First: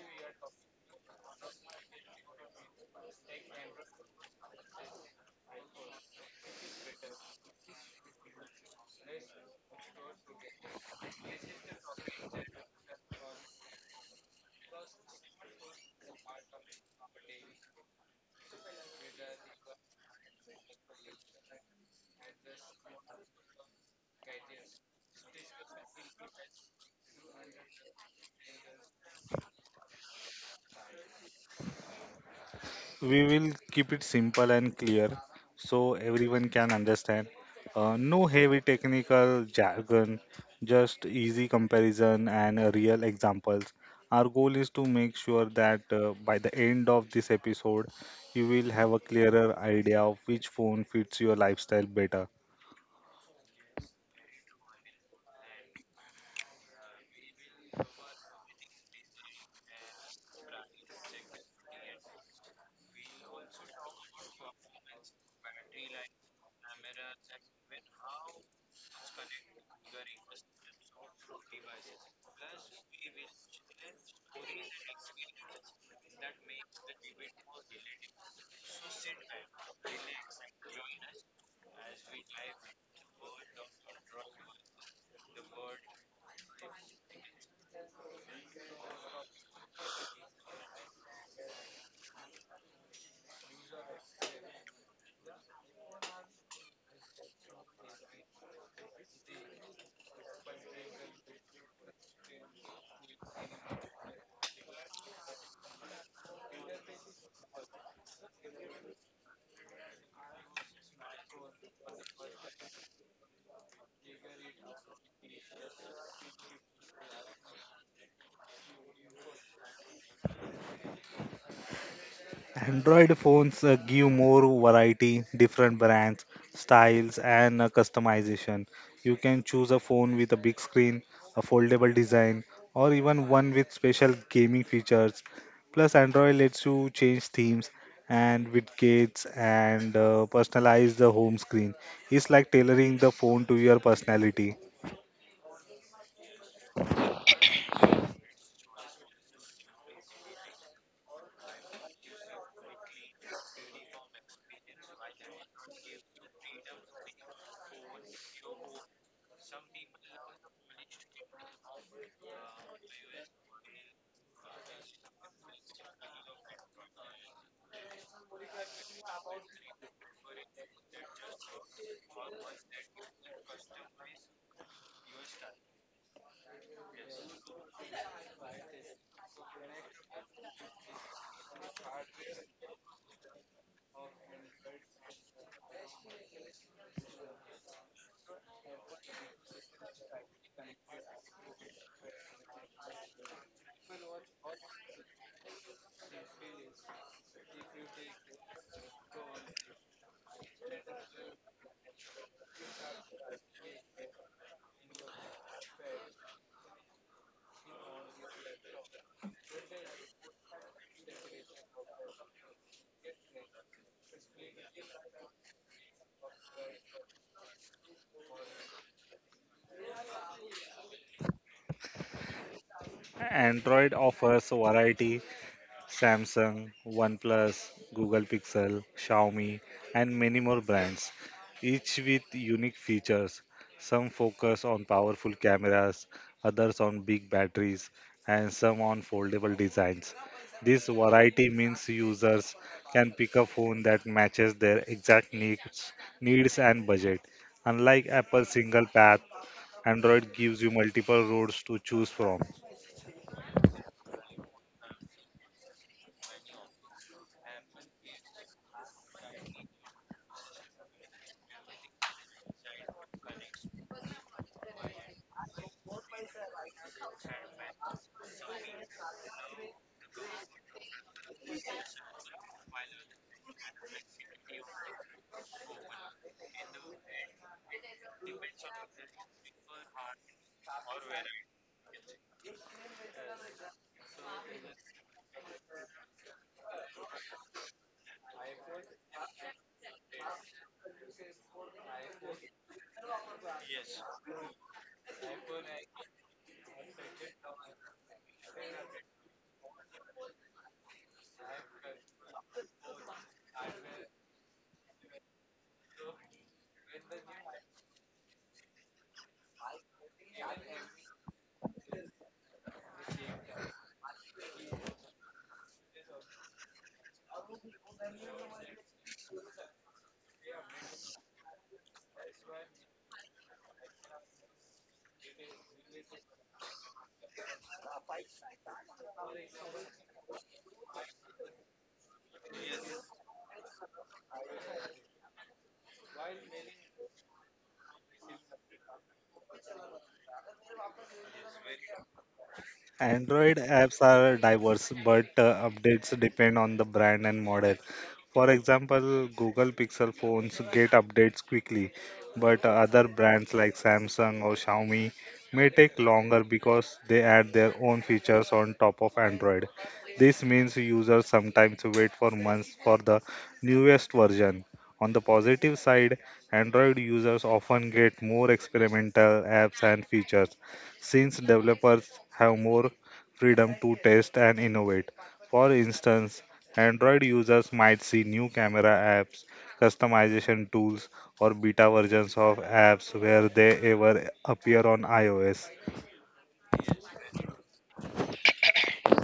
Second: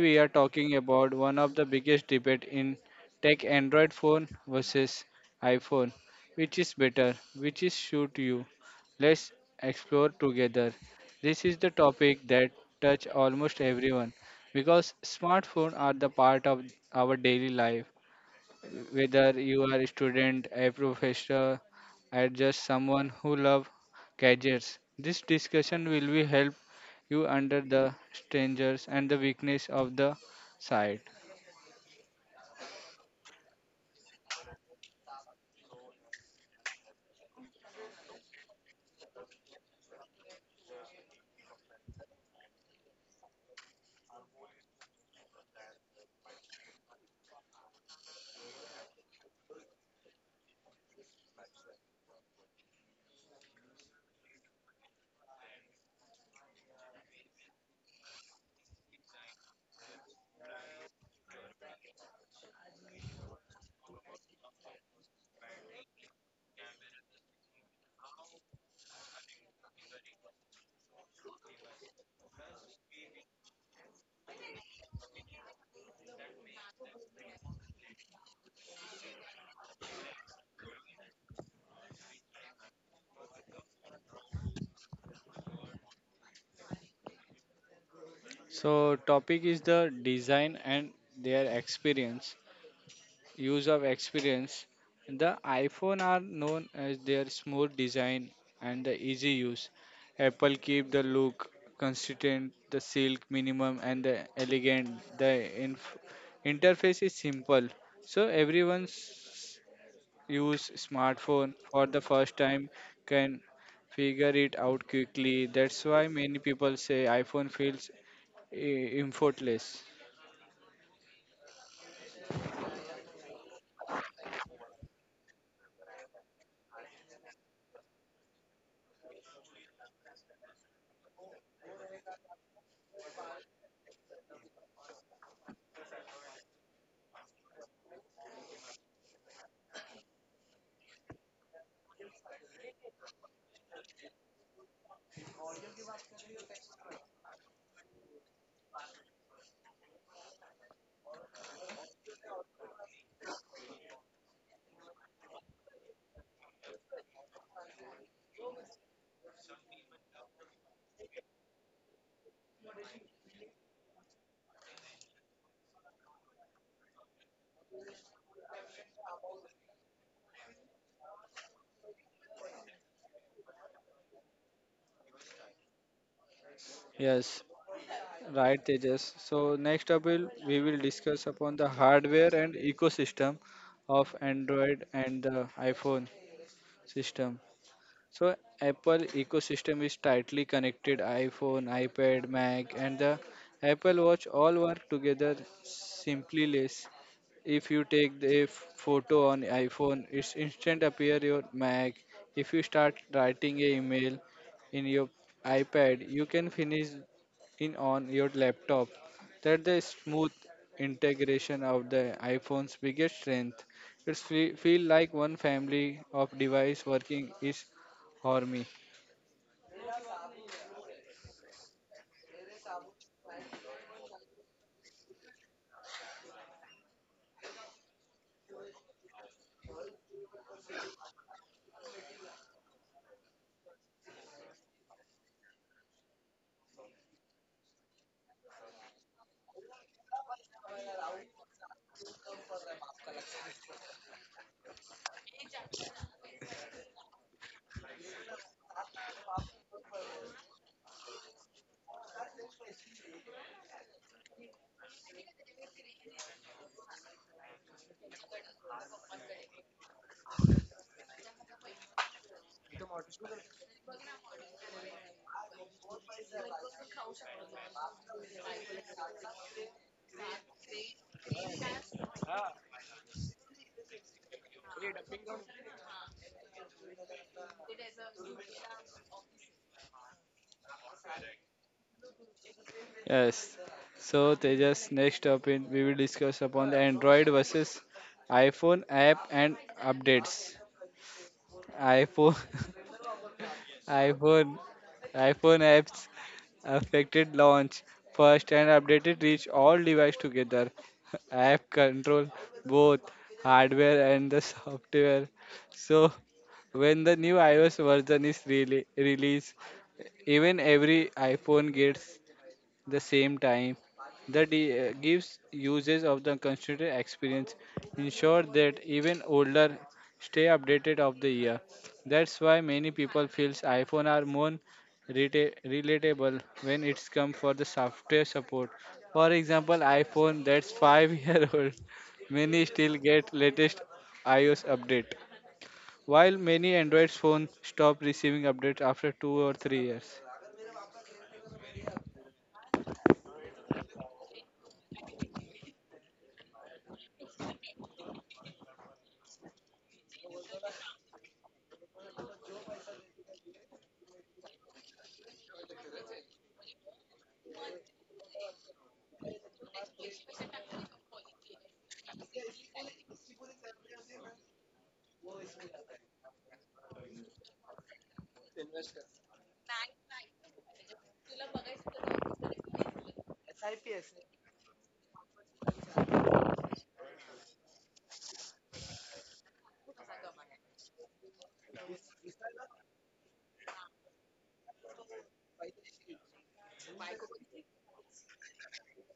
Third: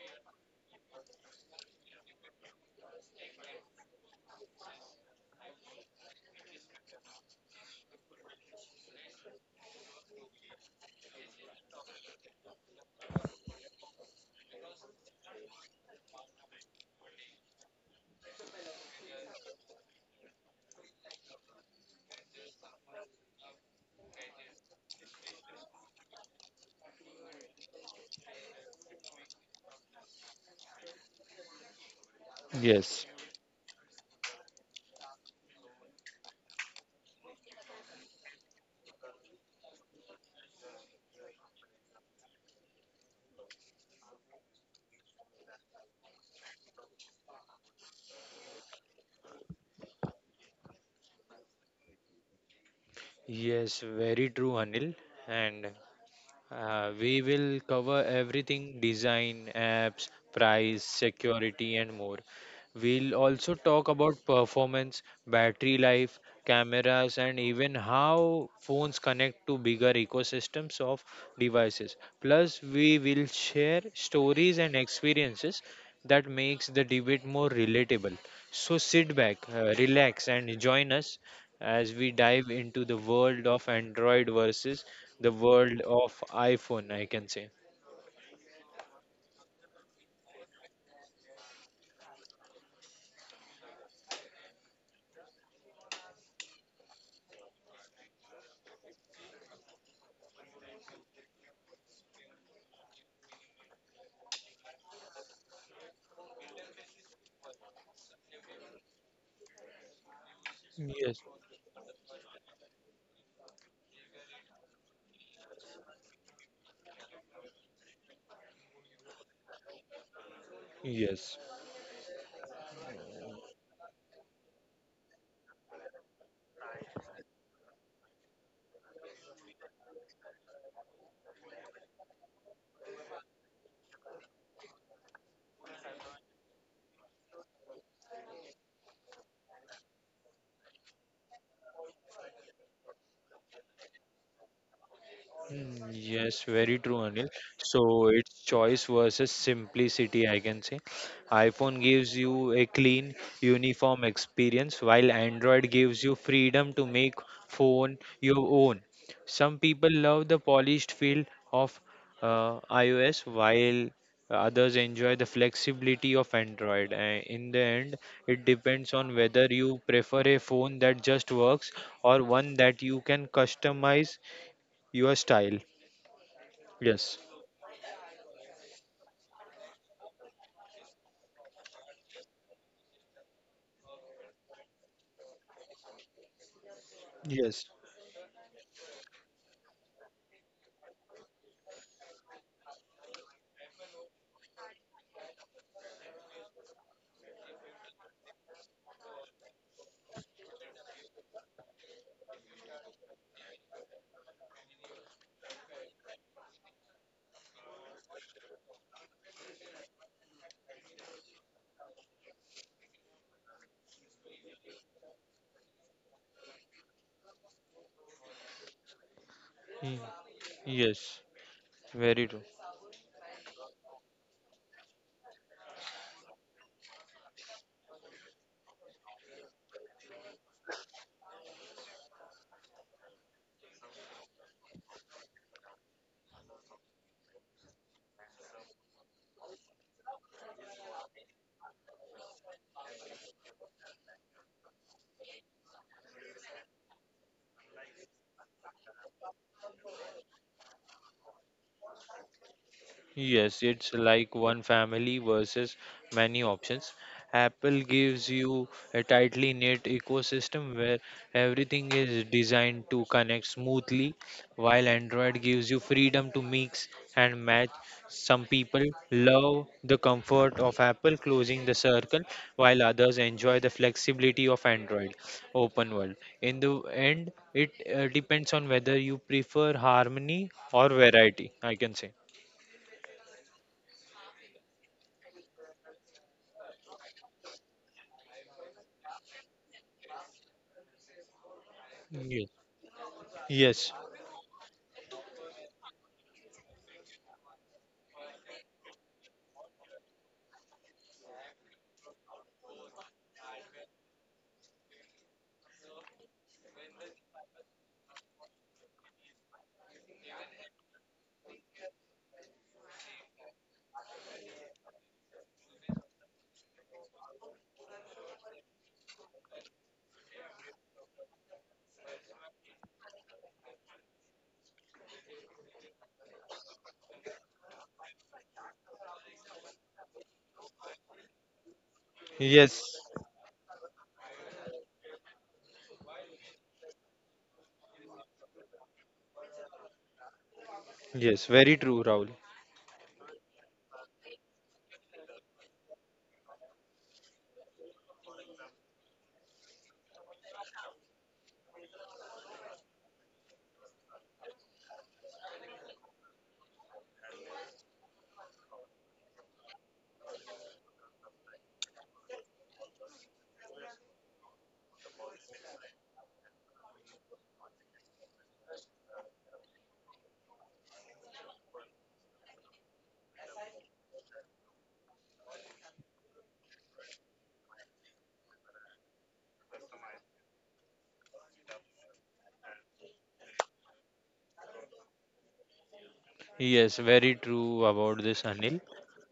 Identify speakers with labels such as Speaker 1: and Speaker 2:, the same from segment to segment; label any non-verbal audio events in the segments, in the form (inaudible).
Speaker 1: we are talking about one of the biggest debate in tech: Android phone versus iPhone. Which is better? Which is suit you? Let's explore together. This is the topic that touch almost everyone because smartphones are the part of our daily life, whether you are a student, a professor, or just someone who loves gadgets. This discussion will be help you under the strangers and the weakness of the site.
Speaker 2: Yes.
Speaker 3: We will keep it simple and clear so everyone can understand. No heavy technical jargon, just easy comparison and real examples. Our goal is to make sure that by the end of this episode, you will have a clearer idea of which phone fits your lifestyle better.
Speaker 2: Yes, very true, Anil. And We will cover everything design, apps, price, security, and more. We'll also talk about performance, battery life, cameras, and even how phones connect to bigger ecosystems of devices. Plus, we will share stories and experiences that makes the debate more relatable. So sit back, relax, and join us as we dive into the world of Android versus the world of iPhone, I can say.
Speaker 1: So topic is the design and their experience. User experience. The iPhone are known as their smooth design and the easy use. Apple keep the look consistent, the silk minimum and the elegant. The inf- Interface is simple, so everyone's use
Speaker 2: Yes,
Speaker 1: smartphone for the first time can figure it out quickly. That's why many people say iPhone feels effortless.
Speaker 2: yes.
Speaker 3: Android phones give more variety, different brands, styles, and customization. You can choose a phone with a big screen, a foldable design, or even one with special gaming features. Plus, Android lets you change themes and widgets and personalize the home screen. It's like tailoring the phone to your personality.
Speaker 2: Yes, very true, Anil. So it's choice versus simplicity, I can say. iPhone gives you a clean, uniform experience, while Android gives you freedom to make phone your own. Some people love the polished feel of iOS, while others enjoy the flexibility of Android. In the end, it depends on whether you prefer a phone that just works or one that you can customize your style. Yes.
Speaker 1: Yes, right, Tejas. So next up will we will discuss upon the hardware and ecosystem of Android and the iPhone system.
Speaker 2: Yes.
Speaker 1: So Apple ecosystem is tightly connected. iPhone, iPad, Mac, and the Apple Watch all work together simply less. If you take the photo on iPhone, it's instant appear your Mac. If you start writing a email in your iPad, you can finish in on your laptop. That the smooth integration of the iPhone's biggest strength. It's feel like one family of device working is for me.
Speaker 2: Mm. Yes. Very true.
Speaker 3: Android offers variety, Samsung, OnePlus, Google Pixel, Xiaomi, and many more brands, each with unique features. Some focus on powerful cameras, others on big batteries, and some on foldable designs. This variety means users can pick a phone that matches their exact needs and budget. Unlike Apple's single path, Android gives you multiple roads to choose from.
Speaker 2: Yes, it's like one family versus many options. Apple gives you a tightly knit ecosystem where everything is designed to connect smoothly, while Android gives you freedom to mix and match. Some people love the comfort of Apple closing the circle, while others enjoy the flexibility of Android open world. In the end, it depends on whether you prefer harmony or variety, I can say.
Speaker 1: Yes. So Tejas, next up in we will discuss upon the Android versus iPhone app and updates. iPhone (laughs)
Speaker 2: Yes,
Speaker 1: iPhone iPhone apps affected launch first and updated reach all device together. (laughs) App control both hardware and the software. So when the new iOS version is really released, even every iPhone gets the same time that gives users of the constituted experience, ensure that even older stay updated of the year. That's why many people feels iphone are more relatable when it's come for the software support. For example, iphone that's 5 (laughs) year old,
Speaker 2: yes,
Speaker 1: many still get latest ios update, while many android phones stop receiving updates after 2 or 3 years.
Speaker 2: yes, very true, Rahul.
Speaker 3: Android apps are diverse, but updates depend on the brand and model. For example, Google Pixel phones get updates quickly, but other brands like Samsung or Xiaomi may take longer because they add their own features on top of Android. This means users sometimes wait for months for the newest version. On the positive side, Android users often get more experimental apps and features since developers have more freedom to test and innovate. For instance, Android users might see new camera apps, customization tools, or beta versions of apps where they ever appear on iOS.
Speaker 2: Yes, very true about this, Anil.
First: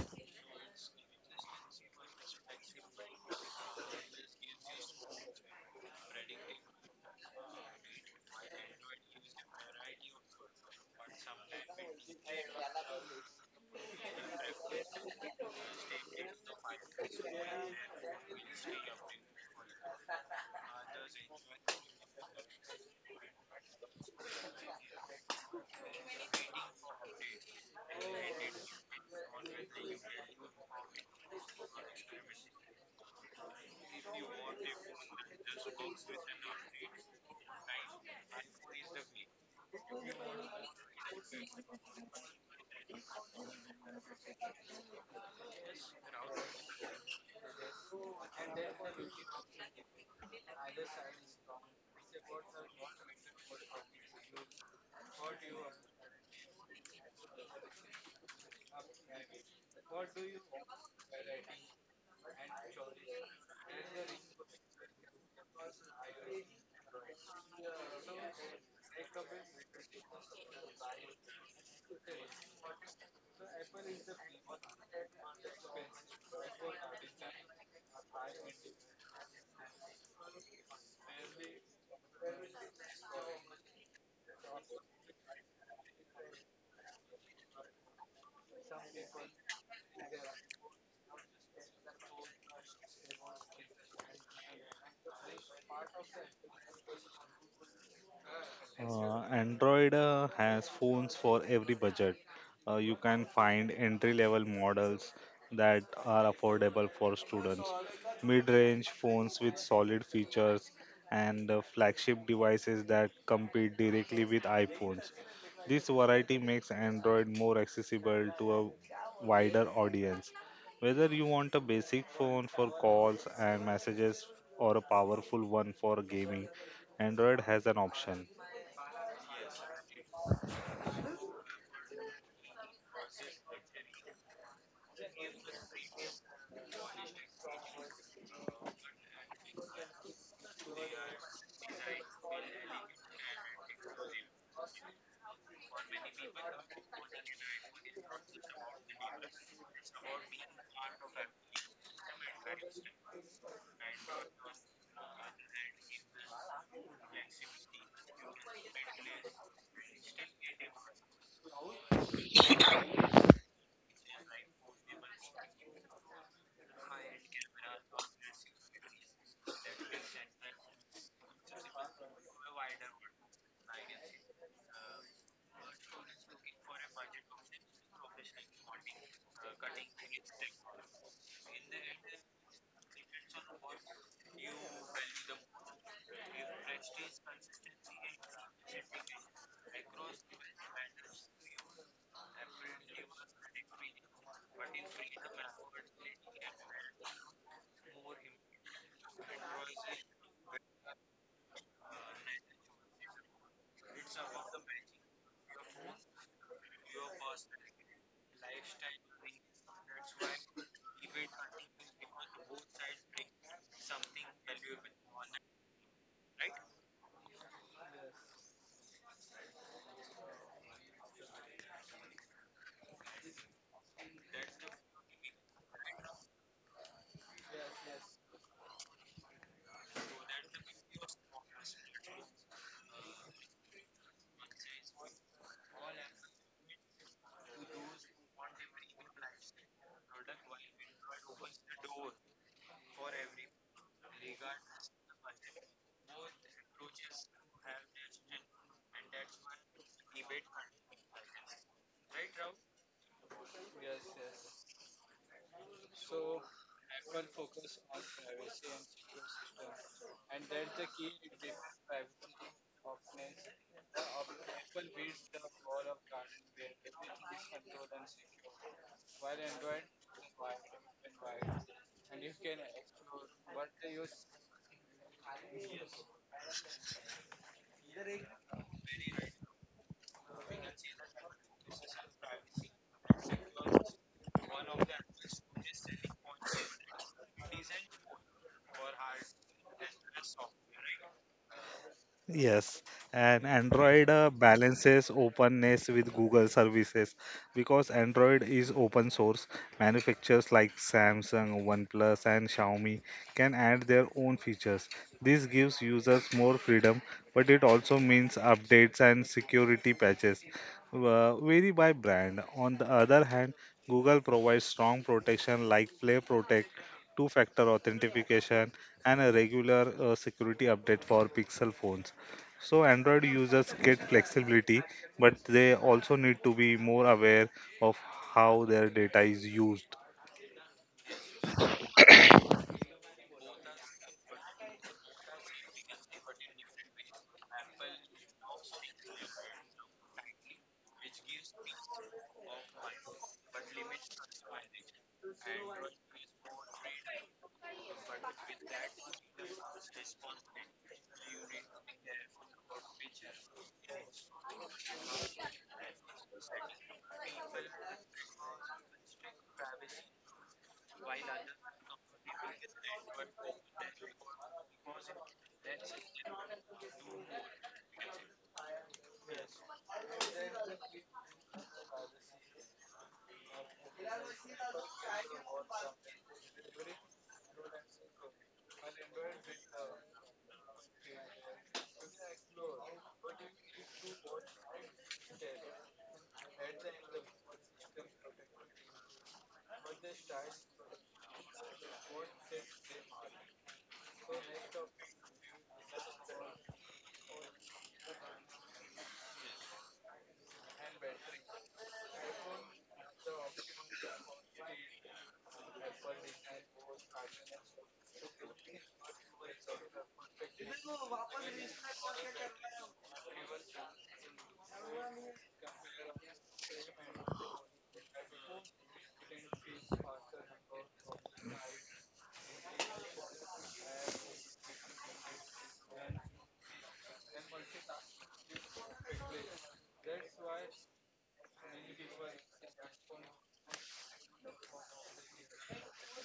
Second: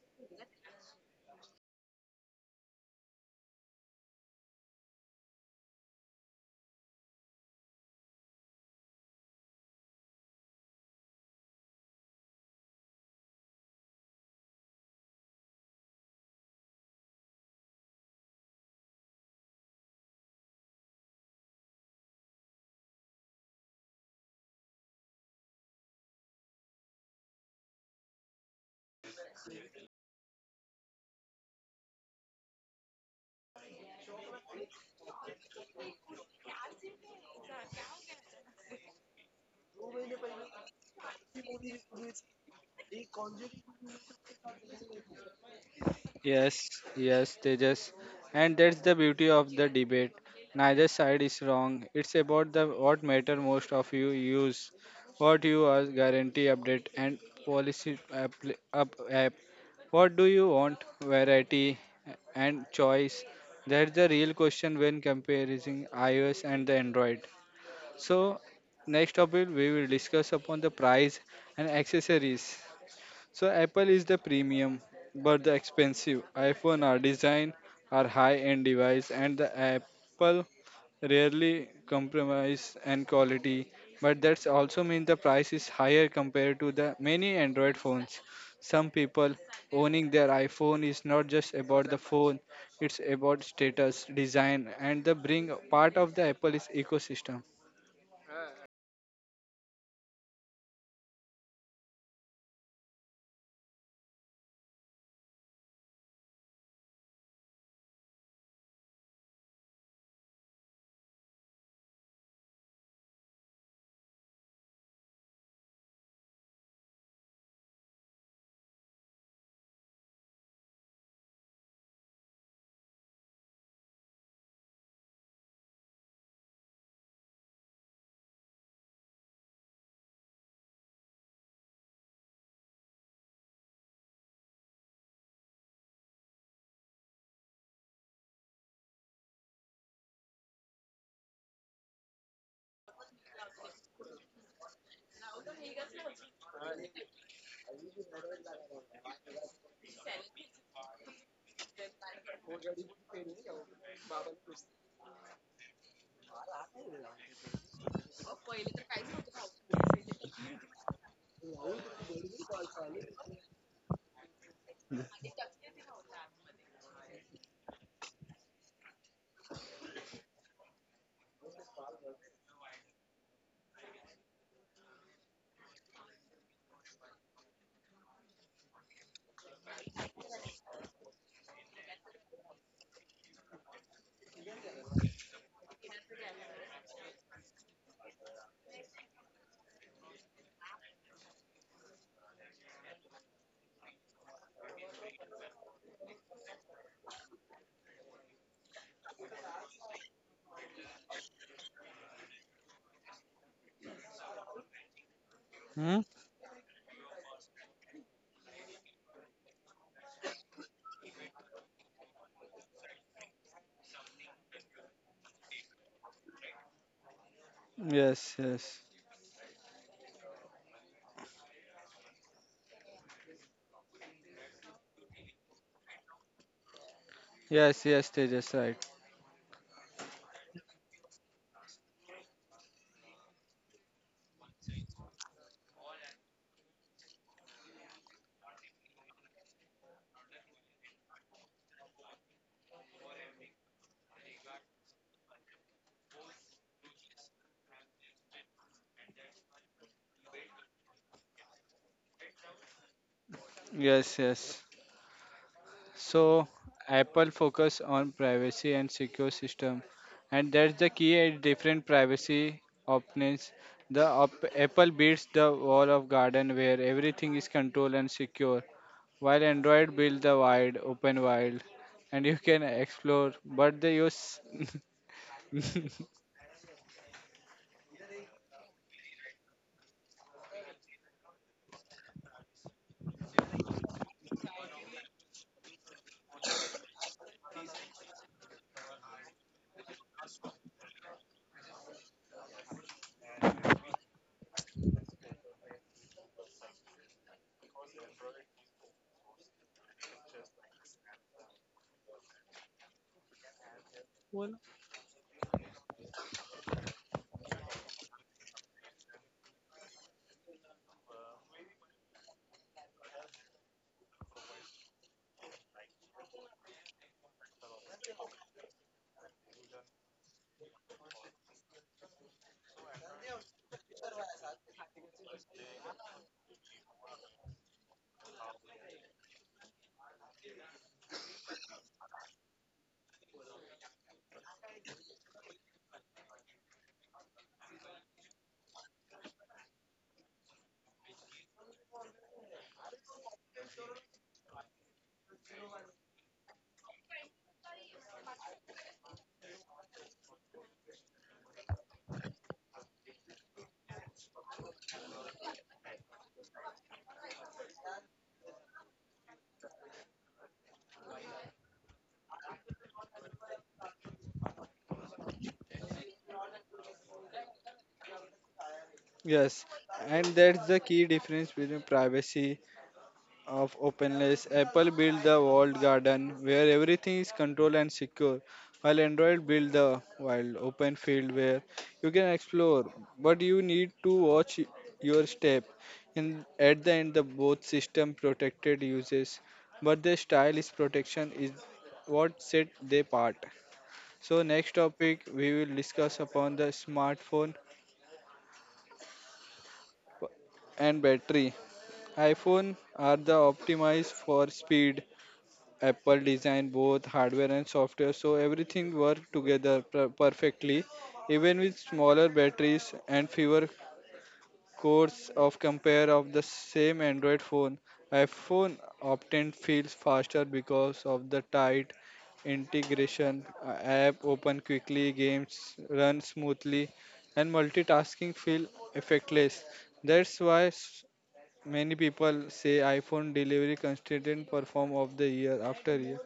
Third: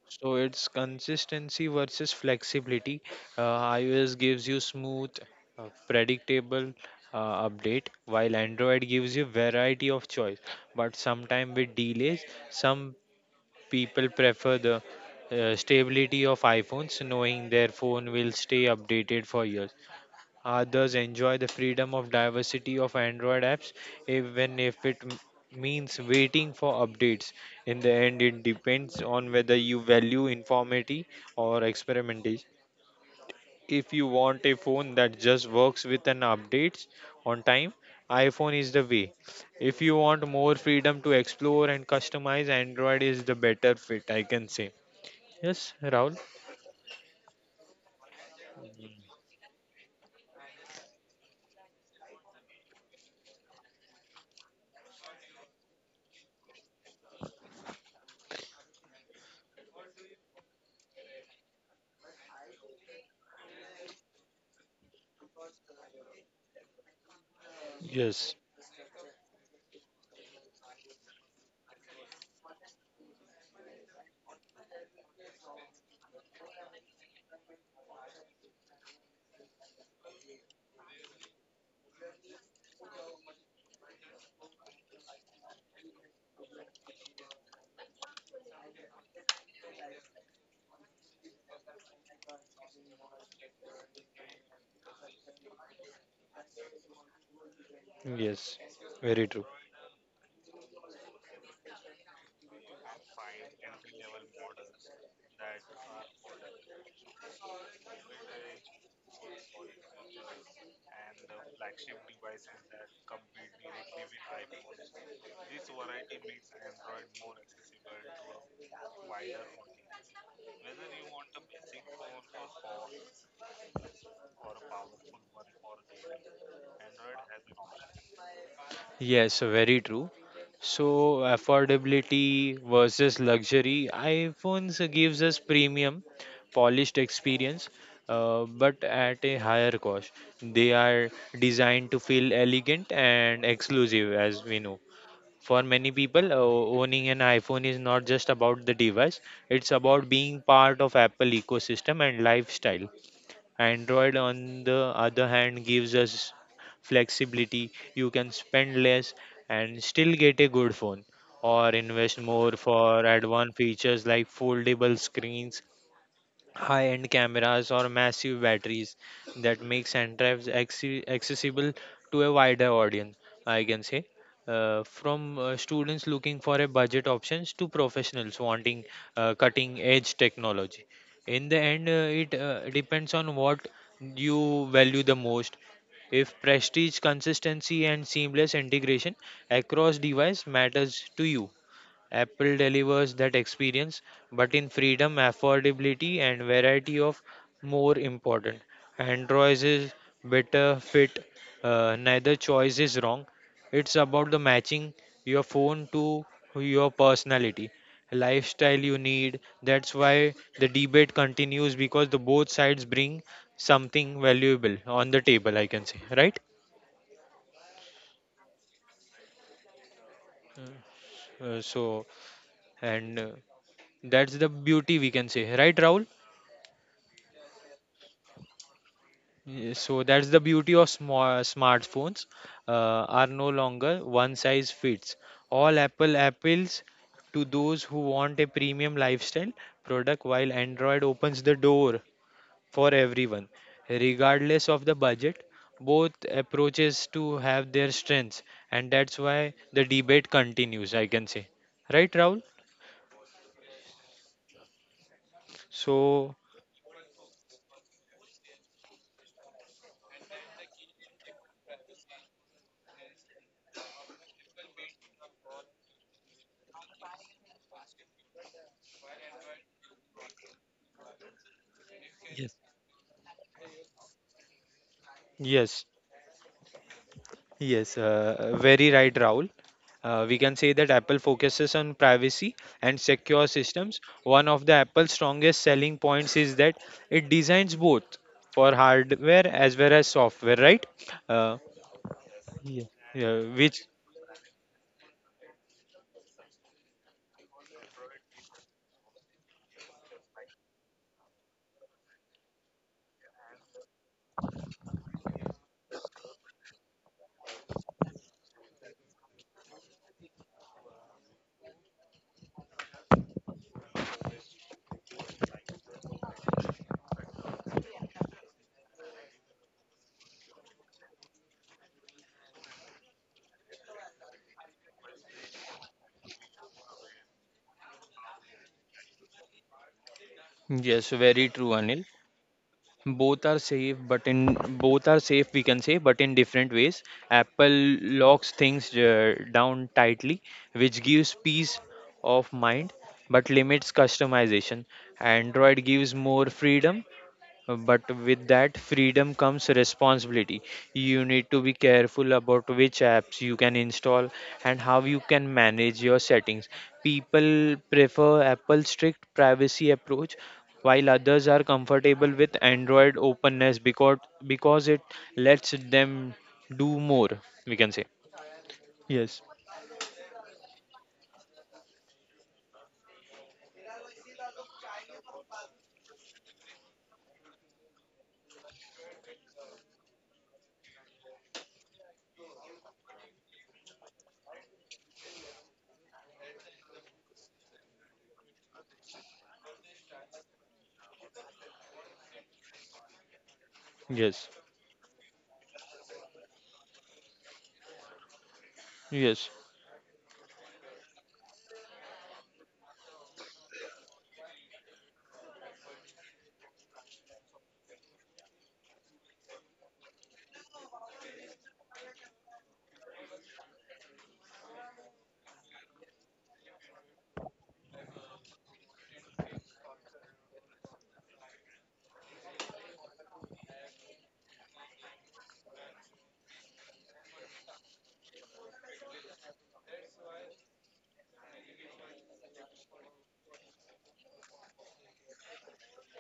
Speaker 2: So it's consistency versus flexibility. iOS gives you smooth, predictable update, while Android gives you variety of choice. But sometimes with delays, some people prefer the stability of iPhones, knowing their phone will stay updated for years. Others enjoy the freedom of diversity of Android apps, even if it means waiting for updates. In the end, it depends on whether you value informality or experimentation. If you want a phone that just works with an updates on time, iPhone is the way. If you want more freedom to explore and customize, Android is the better fit, I can say. Yes, Rahul?
Speaker 1: Yes, yes, Tejas, and that's the beauty of the debate. Neither side is wrong. It's about the what matter most of you use, what you are guarantee update and policy app, app. What do you want? Variety and choice. That's the real question when comparing iOS and the Android.
Speaker 2: Yes,
Speaker 1: So next topic we will discuss upon the price and accessories. So Apple is the premium, but the expensive. iPhone are designed are high-end device, and the Apple rarely compromise and quality. But that's also means the price is higher compared to the many Android phones. Some people owning their iPhone is not just about the phone; it's about status, design, and the bring part of the Apple is ecosystem.
Speaker 2: yes, very true.
Speaker 3: Android has phones for every budget. You can find entry level models that are affordable for students, mid range phones with solid features, and flagship devices that compete directly with iPhones. This variety makes Android more accessible to a wider audience. Whether you want a basic phone for calls and messages or a powerful one for gaming, Android has an option.
Speaker 2: Yes, very true. So, affordability versus luxury. iPhones gives us premium, polished experience, but at a higher cost. They are designed to feel elegant and exclusive, as we know. For many people, owning an iPhone is not just about the device, it's about being part of Apple ecosystem and lifestyle. Android, on the other hand, gives us flexibility. You can spend less and still get a good phone, or invest more for advanced features like foldable screens high-end cameras or massive batteries that makes accessible to a wider audience, I can say. From students looking for a budget options to professionals wanting cutting edge technology. In the end, it depends on what you value the most. If prestige, consistency, and seamless integration across device matters to you, Apple delivers that experience, but in freedom, affordability, and variety of more important. Android is better fit. Neither choice is wrong. It's about the matching your phone
Speaker 1: Hmm?
Speaker 2: to your personality, lifestyle you need. That's why the debate continues because the both sides bring something valuable on the table. I can say, right?
Speaker 1: Yes, yes,
Speaker 2: Uh, so, and that's the beauty we can say, right, Rahul?
Speaker 1: yes. Tejas, right.
Speaker 2: Yeah, so that's the beauty of small smartphones uh, are no longer one size fits all. Apple appeals to those who want a premium lifestyle product, while Android opens the door for everyone, regardless of the budget. Both approaches to have their strengths, and that's why the debate continues. I can say, right, Rahul?
Speaker 1: Yes, yes.
Speaker 2: So
Speaker 1: So Apple focus on privacy and secure system, and that's the key at different privacy options. Apple builds the wall of garden where everything is controlled and secure, while Android builds the wide open wild, and you
Speaker 2: yes,
Speaker 1: can explore. But they use
Speaker 2: yes,
Speaker 1: (laughs)
Speaker 2: yes, very right, Rahul. We can say that Apple focuses on privacy and secure systems. One of the Apple's strongest selling points is that it designs both for hardware as well as software, right? Uh,
Speaker 3: Yes,
Speaker 2: Yeah. Yeah,
Speaker 3: and
Speaker 2: which
Speaker 3: Android balances openness with Google services because Android is open source. Manufacturers like Samsung, OnePlus, and Xiaomi can add their own features. This gives users more freedom, but it also means updates and security patches vary by brand. On the other hand, Google provides strong protection like Play Protect, two factor authentication, and a regular security update for Pixel phones. So Android users get flexibility, but they also need to be more aware of how their data is used.
Speaker 2: yes, very true, Anil. Both are safe, but in Both are safe, we can say, but in different ways. Apple locks things down tightly, which gives peace of mind, but limits customization. Android gives more freedom. But with that freedom comes responsibility. You need to be careful about which apps you can install and how you can manage your settings. People prefer Apple's strict privacy approach, while others are comfortable with Android openness because it lets them do more, we can say. Yes,
Speaker 1: yes, and that's the key difference between privacy of openness. Apple built the walled garden where everything is controlled and secure, while Android built the wild open field where you can explore, but you need to watch your step. In at the end, the both system protected uses, but their style is protection is what set they apart. So
Speaker 2: yes,
Speaker 1: next topic we will discuss upon the smartphone
Speaker 2: yes,
Speaker 1: and battery. iPhone are the optimized for speed. Apple designed both hardware and software, so everything worked together perfectly. Even with smaller batteries and fewer cores of compare of the same Android phone, iPhone often feels faster because of the tight integration. App open quickly, games run smoothly, and multitasking feel effortless. That's why many people say iPhone delivery consistent perform of the year after year.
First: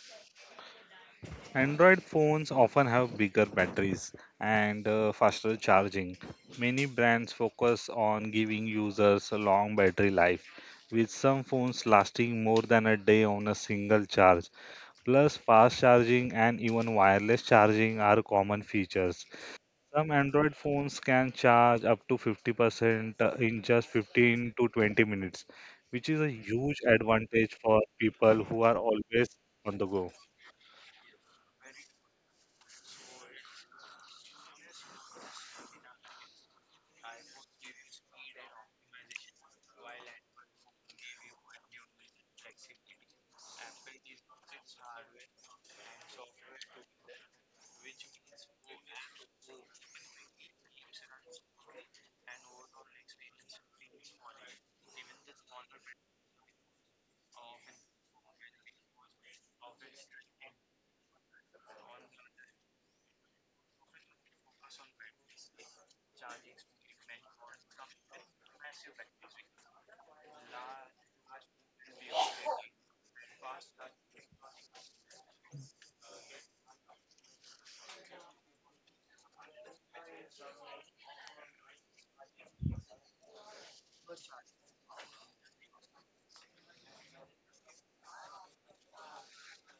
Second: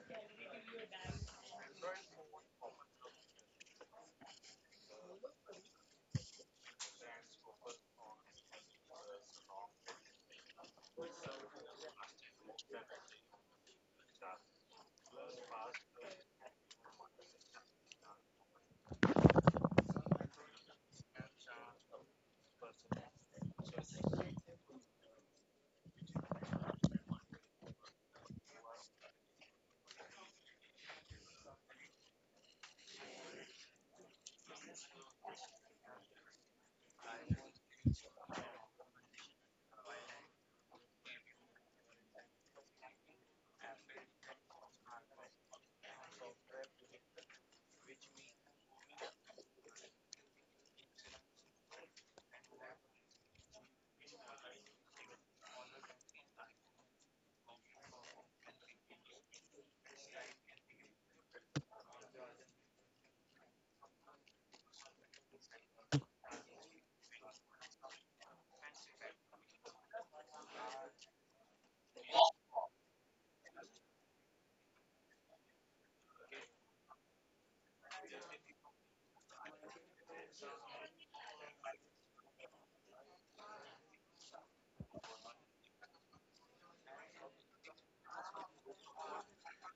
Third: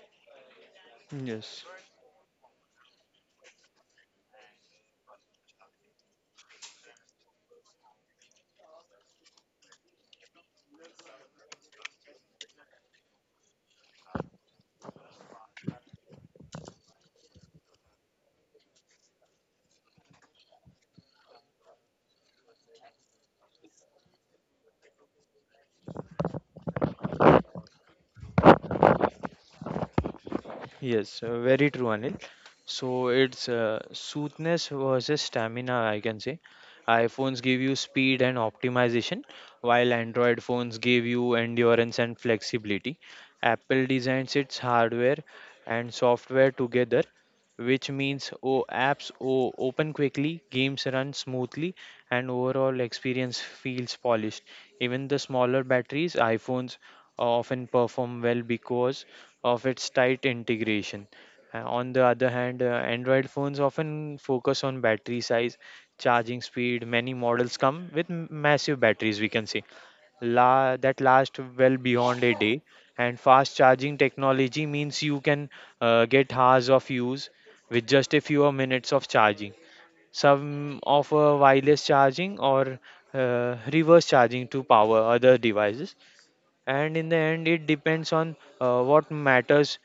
Speaker 2: yes.
Speaker 3: Android phones often have bigger batteries and faster charging. Many brands focus on giving users a long battery life, with some phones lasting more than a day on a single charge. Plus, fast charging and even wireless charging are common features. Some Android phones can charge up to 50% in just 15 to 20 minutes, which is a huge advantage for people who are always on the go.
Speaker 2: Yes, very true, Anil. So it's smoothness versus stamina, I can say. iPhones give you speed and optimization, while Android phones give you endurance and flexibility. Apple designs its hardware and software together which means apps open quickly, games run smoothly, and overall experience feels polished. Even the smaller batteries, iPhones often perform well because of its tight integration. On the other hand, Android phones often focus on battery size, charging speed. Many models come with massive batteries, we can say that last well beyond a day. And fast charging technology means you can get hours of use with just a few minutes of charging. Some offer wireless charging or reverse charging to power other devices. And in the end it depends on what matters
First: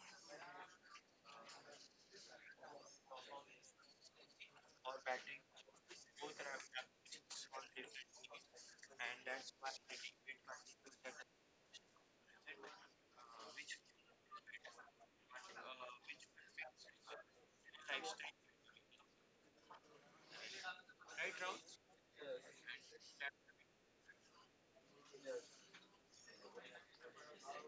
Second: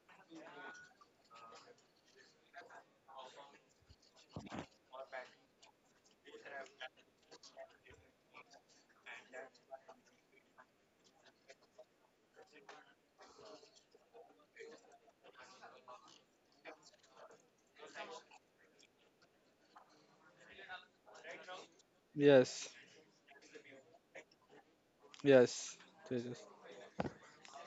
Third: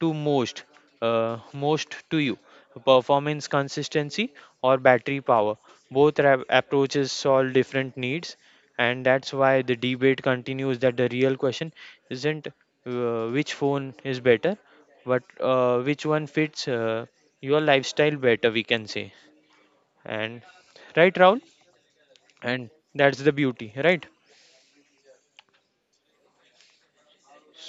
Speaker 2: to most most to you, performance consistency or battery power. Both approaches solve different needs, and that's why the debate continues. That the real question isn't which phone is better but which one fits your lifestyle better, we can say. And right, Raul, and
Speaker 1: Yes.
Speaker 2: that's the beauty, right?
Speaker 1: Yes, Jesus.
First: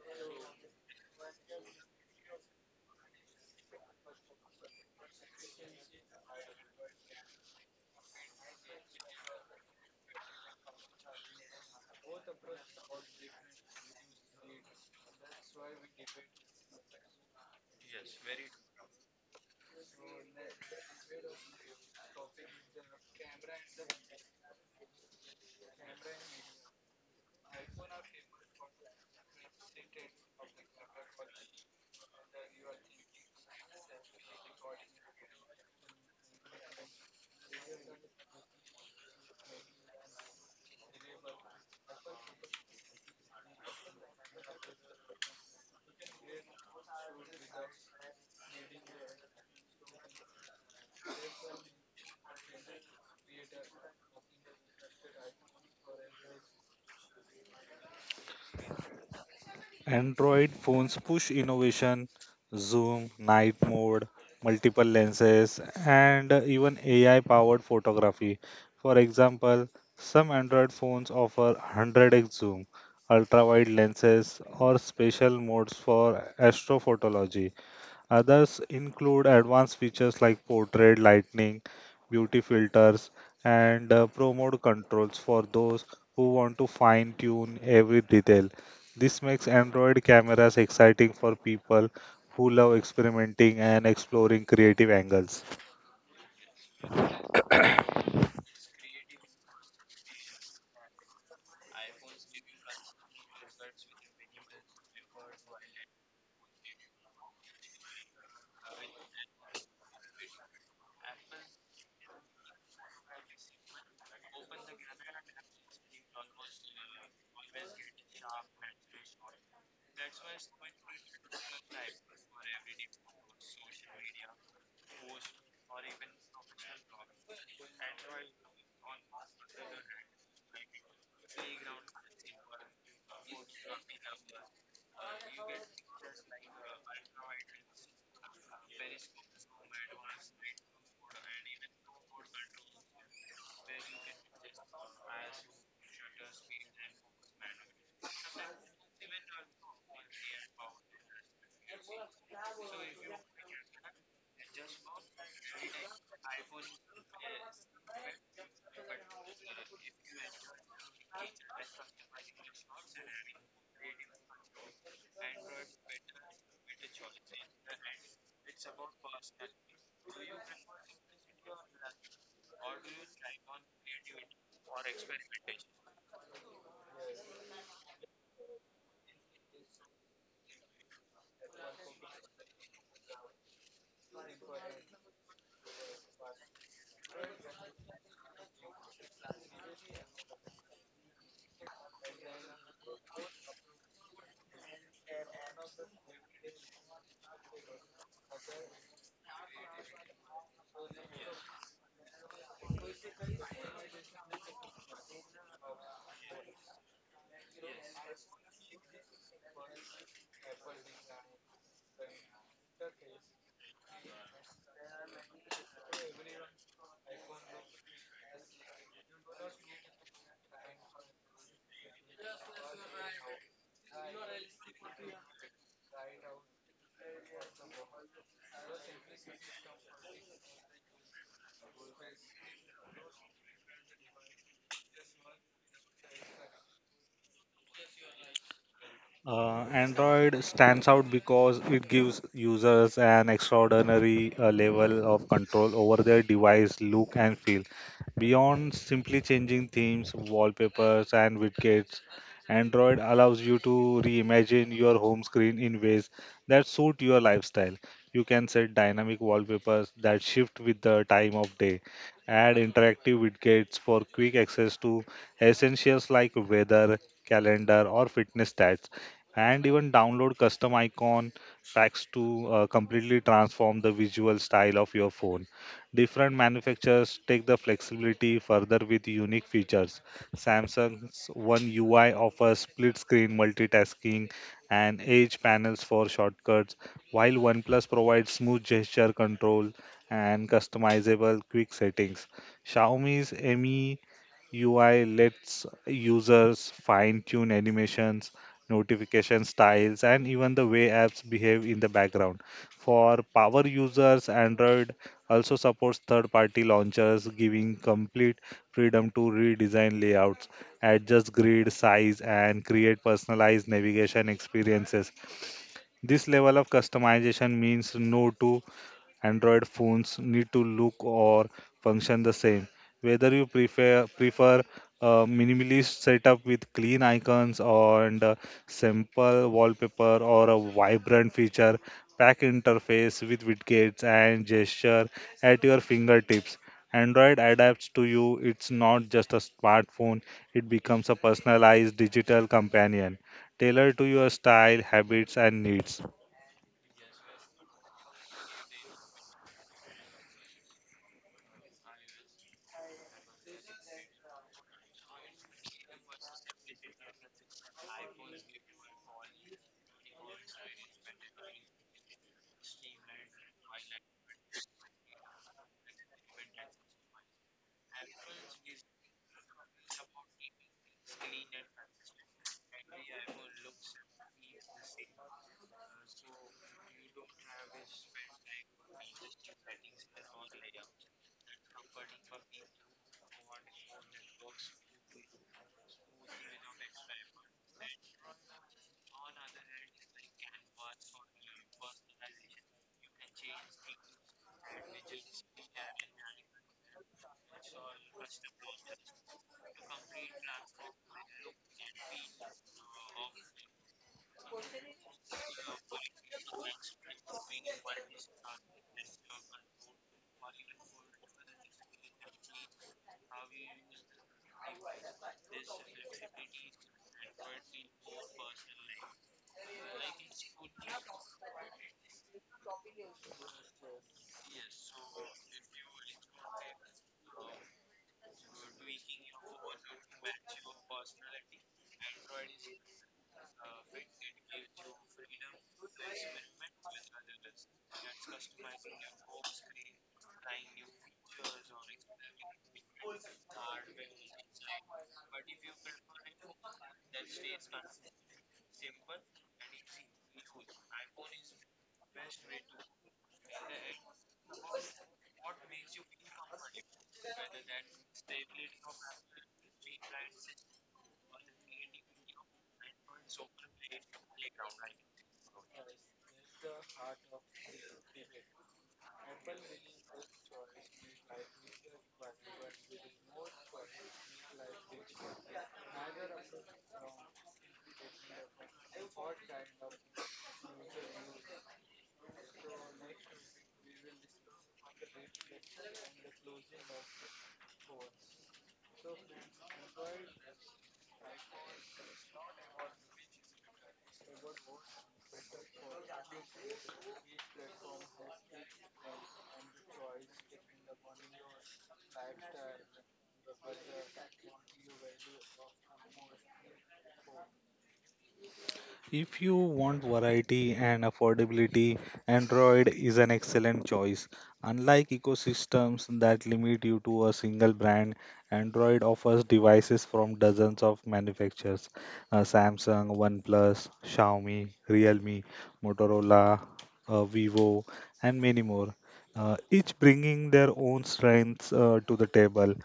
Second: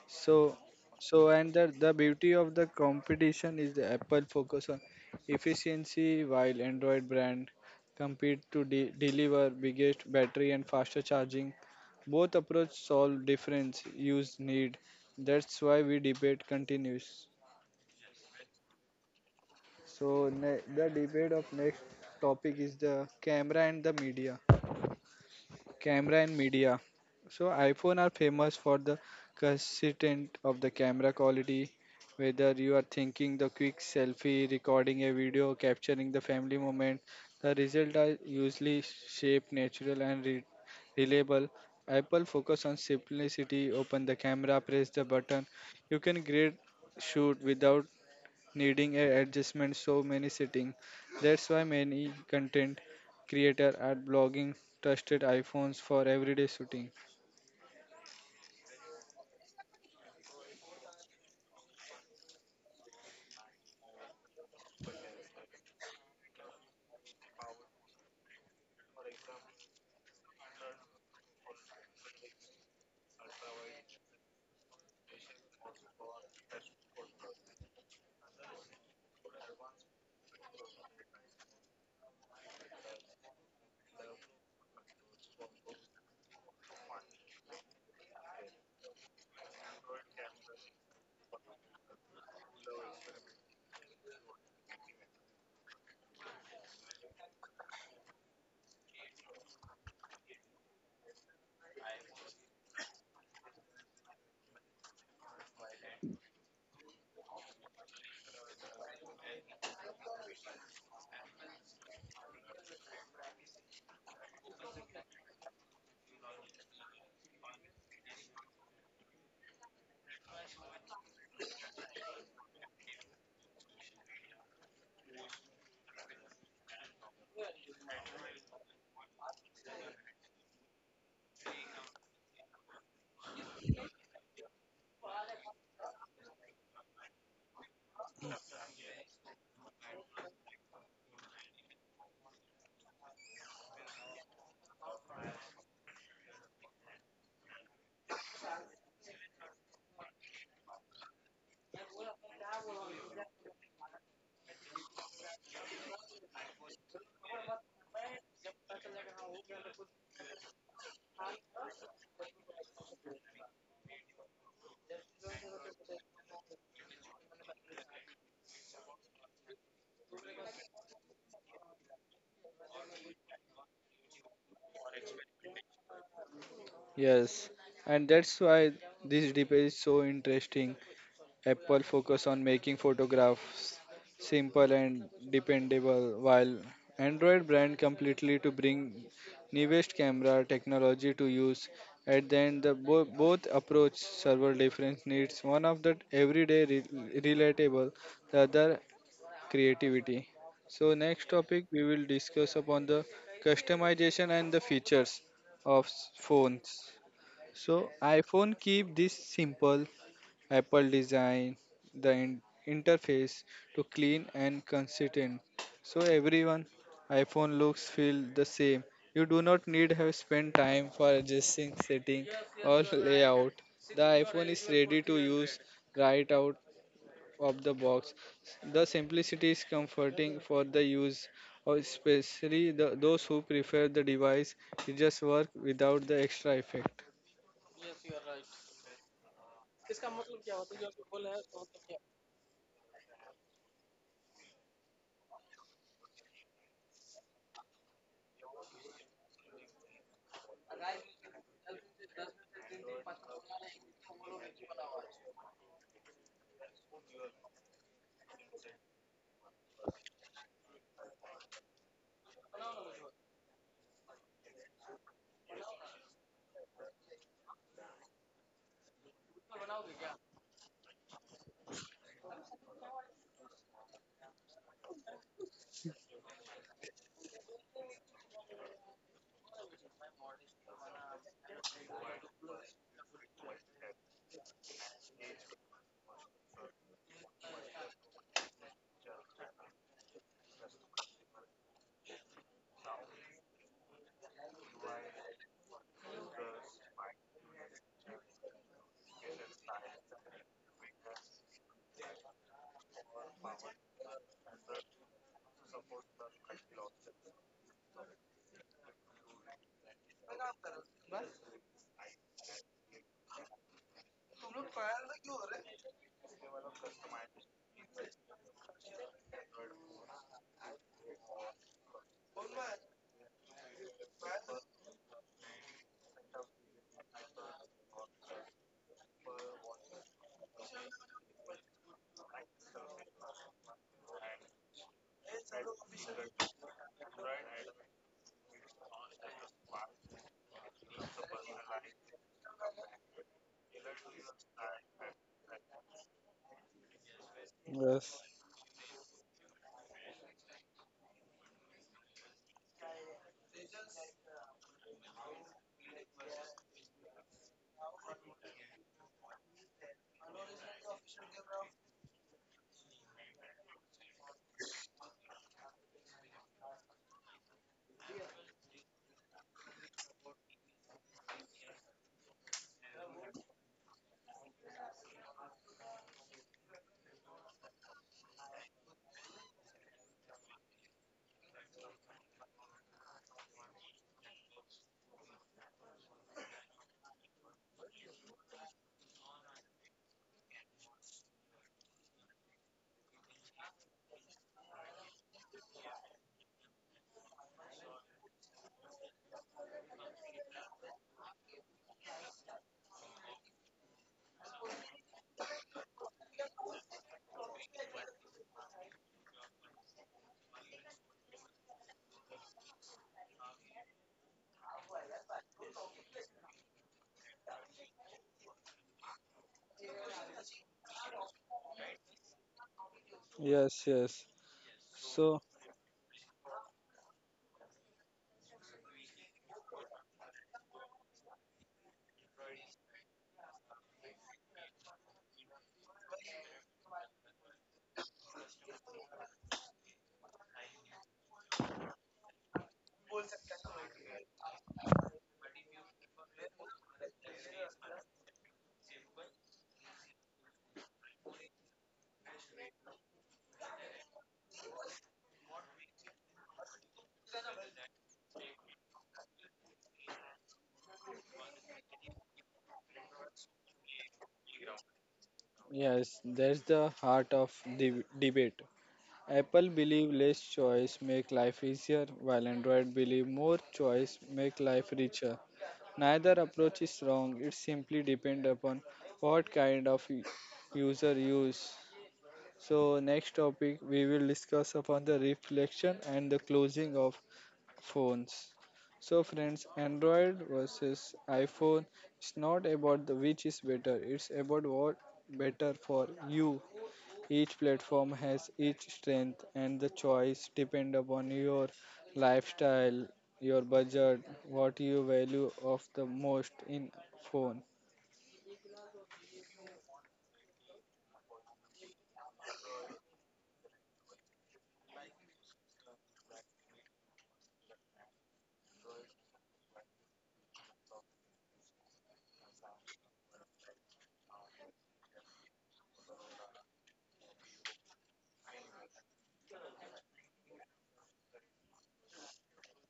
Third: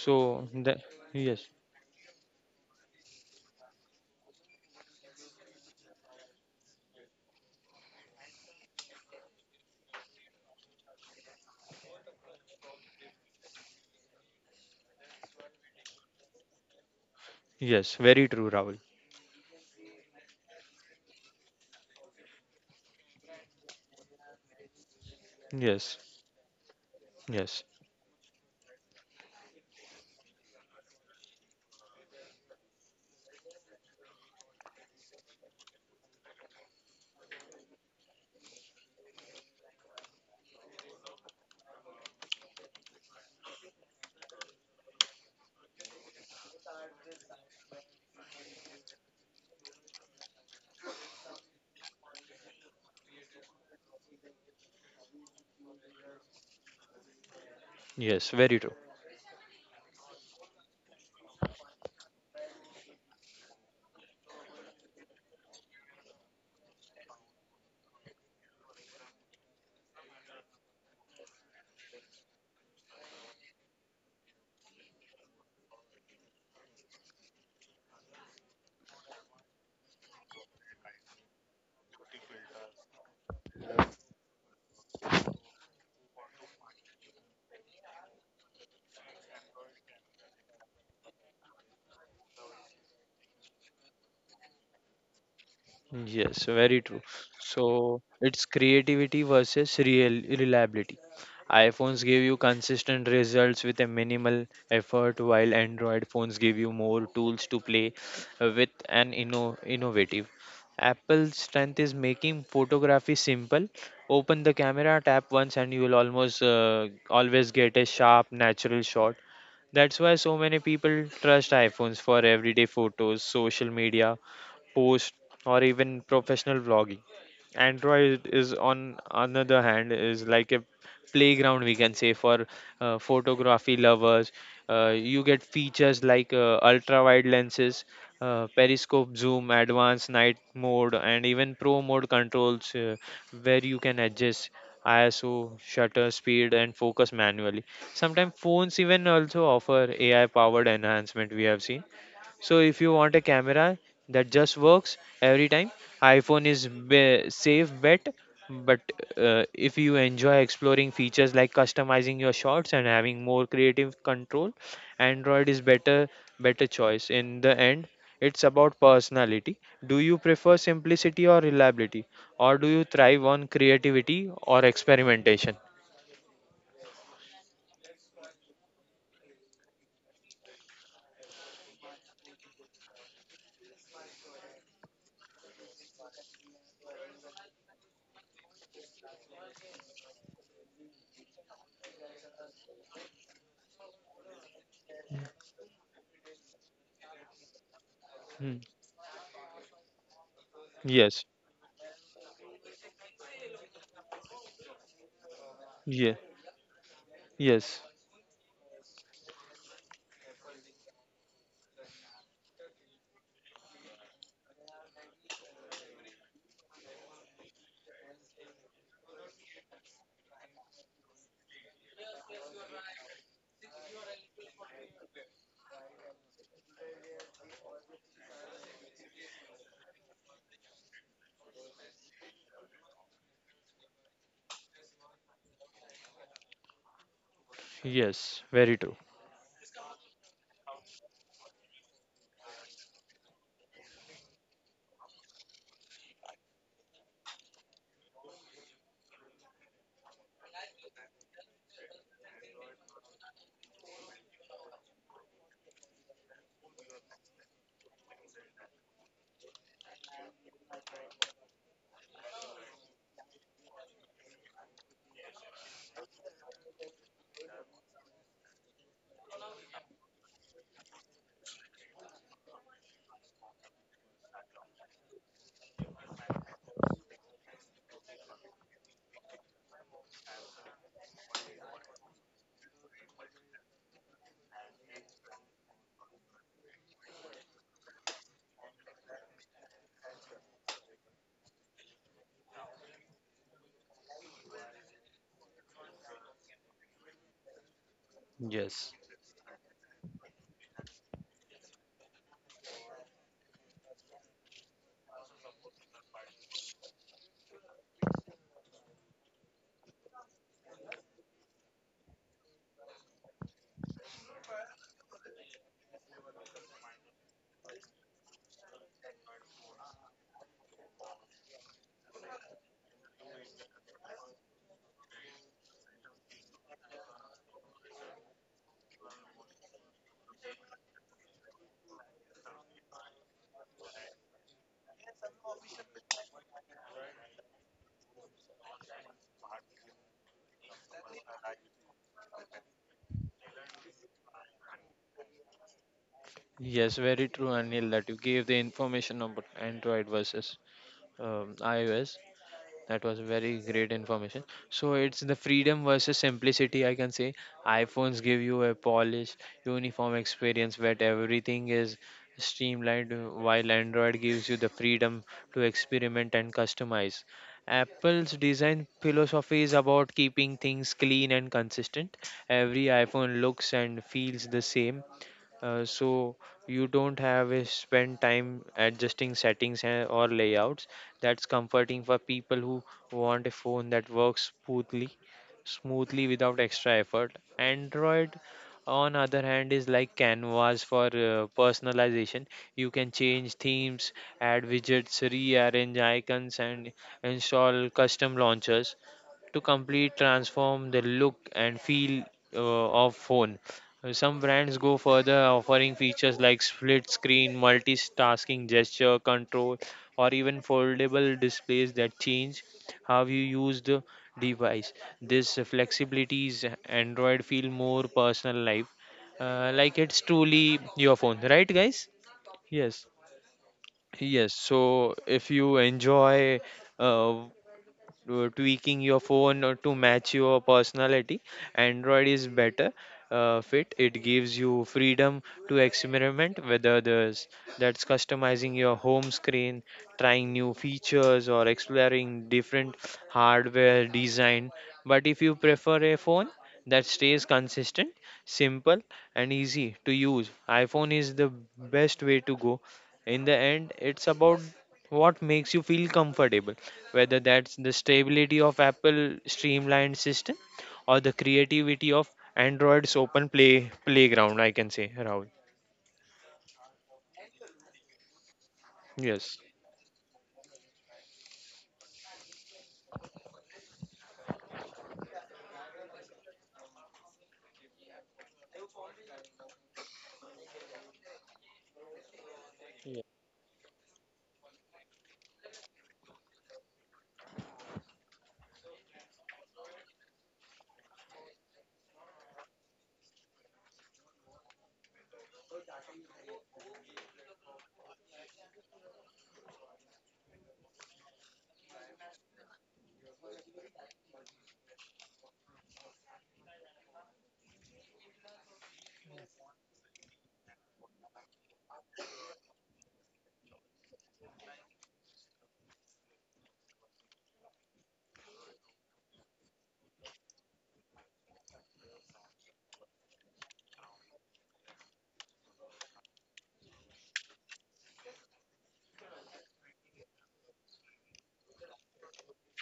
Speaker 2: so
Speaker 1: So,
Speaker 2: the,
Speaker 1: so
Speaker 2: yes,
Speaker 1: and the, the beauty of the competition is the Apple focus on efficiency, while Android brand compete to deliver biggest battery and faster charging. Both approach solve difference use need. That's why we debate continues.
Speaker 2: yes, very true, Raul.
Speaker 1: So the debate of next topic is the camera and the media.
Speaker 2: Yes,
Speaker 1: Camera and media. So
Speaker 2: yes,
Speaker 1: iPhone are famous for the consistent of the camera quality. Whether you are thinking the quick selfie, recording a video, capturing the family moment, the result are usually shaped, natural and reliable. Apple focus on simplicity. Open the camera, press the button. You can great shoot without needing a adjustment so many setting. That's why many content creator are blogging trusted iPhones for everyday shooting.
Speaker 2: yes, very true.
Speaker 3: Android phones push innovation, zoom, night mode, multiple lenses, and even AI powered photography. For example, some Android phones offer 100x zoom, ultra wide lenses, or special modes for astrophotology. Others include advanced features like portrait lighting, beauty filters, and pro mode controls for those who want to fine tune every detail. This makes Android cameras exciting for people who love experimenting and exploring creative angles.
Speaker 2: Yes, very true. So it's creativity versus real reliability. iPhones give you consistent results with a minimal effort, while Android phones give you more tools to play with and innovative. Apple's strength is making photography simple. Open the camera, tap once, and you will almost always get a sharp, natural shot. That's why so many people trust iPhones for everyday photos, social media, post, or even professional vlogging. Android is on another hand is like a playground we can say for photography lovers. You get features like ultra wide lenses, periscope zoom, advanced night mode, and even pro mode controls where you can adjust ISO, shutter speed, and focus manually. Sometimes phones even also offer AI powered enhancement. We have seen so if you want a camera that just works every time, iPhone is be safe bet. But if you enjoy exploring features like customizing your shots and having more creative control, Android is better choice. In the end, it's about personality. Do you prefer simplicity or reliability, or do you thrive on creativity or experimentation?
Speaker 1: Yes, and that's why this debate is so interesting. Apple focus on making photographs simple and dependable, while Android brand completely to bring newest camera technology to use. At the end, the both approach server different needs. One of the everyday relatable, the
Speaker 2: Hmm.
Speaker 1: other creativity. So next
Speaker 2: Yes.
Speaker 1: topic we will discuss upon the customization and the features of
Speaker 2: Yeah.
Speaker 1: phones.
Speaker 2: Yes.
Speaker 1: So iPhone keep this simple. Apple designed the interface to clean and consistent. So everyone iPhone looks feel the same. You do not need have spent time for adjusting setting or layout. The iPhone is ready to use right out of the box. The simplicity is comforting for the use, or especially the, those who prefer the device to just work without the extra effect.
Speaker 2: Yes. Very true.
Speaker 3: Android stands out because it gives users an extraordinary level of control over their device look and feel. Beyond simply changing themes, wallpapers, and widgets, Android allows you to reimagine your home screen in ways that suit your lifestyle. You can set dynamic wallpapers that shift with the time of day, add interactive widgets for quick access to essentials like weather, calendar, or fitness stats and even download custom icon packs to completely transform the visual style of your phone. Different manufacturers take the flexibility further with unique features. Samsung's One UI offers split screen multitasking and edge panels for shortcuts, while OnePlus provides smooth gesture control and customizable quick settings. Xiaomi's Mi UI lets users fine tune animations,
Speaker 2: Yes.
Speaker 3: notification styles, and even the way apps behave in the background. For power users, Android also supports third party launchers, giving complete freedom to redesign layouts, adjust grid size, and create personalized navigation experiences. This level of customization means no two Android phones need to look or function the same. Whether you prefer a minimalist setup with clean icons or and a simple wallpaper or a vibrant feature pack interface with widgets and gesture at your fingertips. Android adapts to you. It's not just a smartphone, it becomes a personalized digital companion tailored to your style, habits, and needs.
Speaker 2: Yes, very true, Anil, that
Speaker 1: Yes,
Speaker 2: you gave the information about Android versus iOS. That was very great information. So it's the freedom versus simplicity, I can say. iPhones give you a polished, uniform experience where everything is streamlined, while Android gives you the freedom to experiment and customize. Apple's design philosophy is about keeping things clean and consistent. Every iPhone looks and feels the same so you don't have a spend time adjusting settings and, or layouts. That's comforting for people who want a phone that works smoothly without extra effort. Android on other hand is like canvas for personalization. You can change themes, add widgets, rearrange icons, and install custom launchers to complete transform the look and feel of phone. Some brands go further, offering features like split screen, multitasking gesture control, or even foldable displays that change how you use the device. This flexibility is Android feel more personal life, like it's truly your phone, right, guys? Yes,
Speaker 1: yes, yes.
Speaker 2: yes. So
Speaker 1: So
Speaker 2: if you enjoy uh, tweaking your phone to match your personality. Android is better fit. It gives you freedom to experiment, whether that's customizing your home screen, trying new features, or exploring different hardware design. But if you prefer a phone that stays consistent, simple, and easy to use, iPhone is the best way to go. In the end, it's about what makes you feel comfortable whether that's the stability of Apple streamlined system or the creativity of Android's open playground, I can say, Rahul.
Speaker 1: Yes, that's the heart of the debate.
Speaker 2: Yes.
Speaker 1: Apple believe less choice make life easier, while Android believe more choice make life richer. Neither approach is wrong. It simply depends upon what kind of user use. So
Speaker 2: Yeah.
Speaker 1: next topic we will discuss upon the reflection and the closing of phones. So friends, Android versus iPhone. It's not about the which is better. It's about what better for you. Each platform has each strength, and the choice depend upon your lifestyle, your budget, what you value of the most in phone.
Speaker 3: If you want variety and affordability, Android is an excellent choice. Unlike ecosystems that limit you to a single brand, Android offers devices from dozens of manufacturers Samsung, OnePlus, Xiaomi, Realme, Motorola, Vivo, and many more, each bringing their own strengths to the table.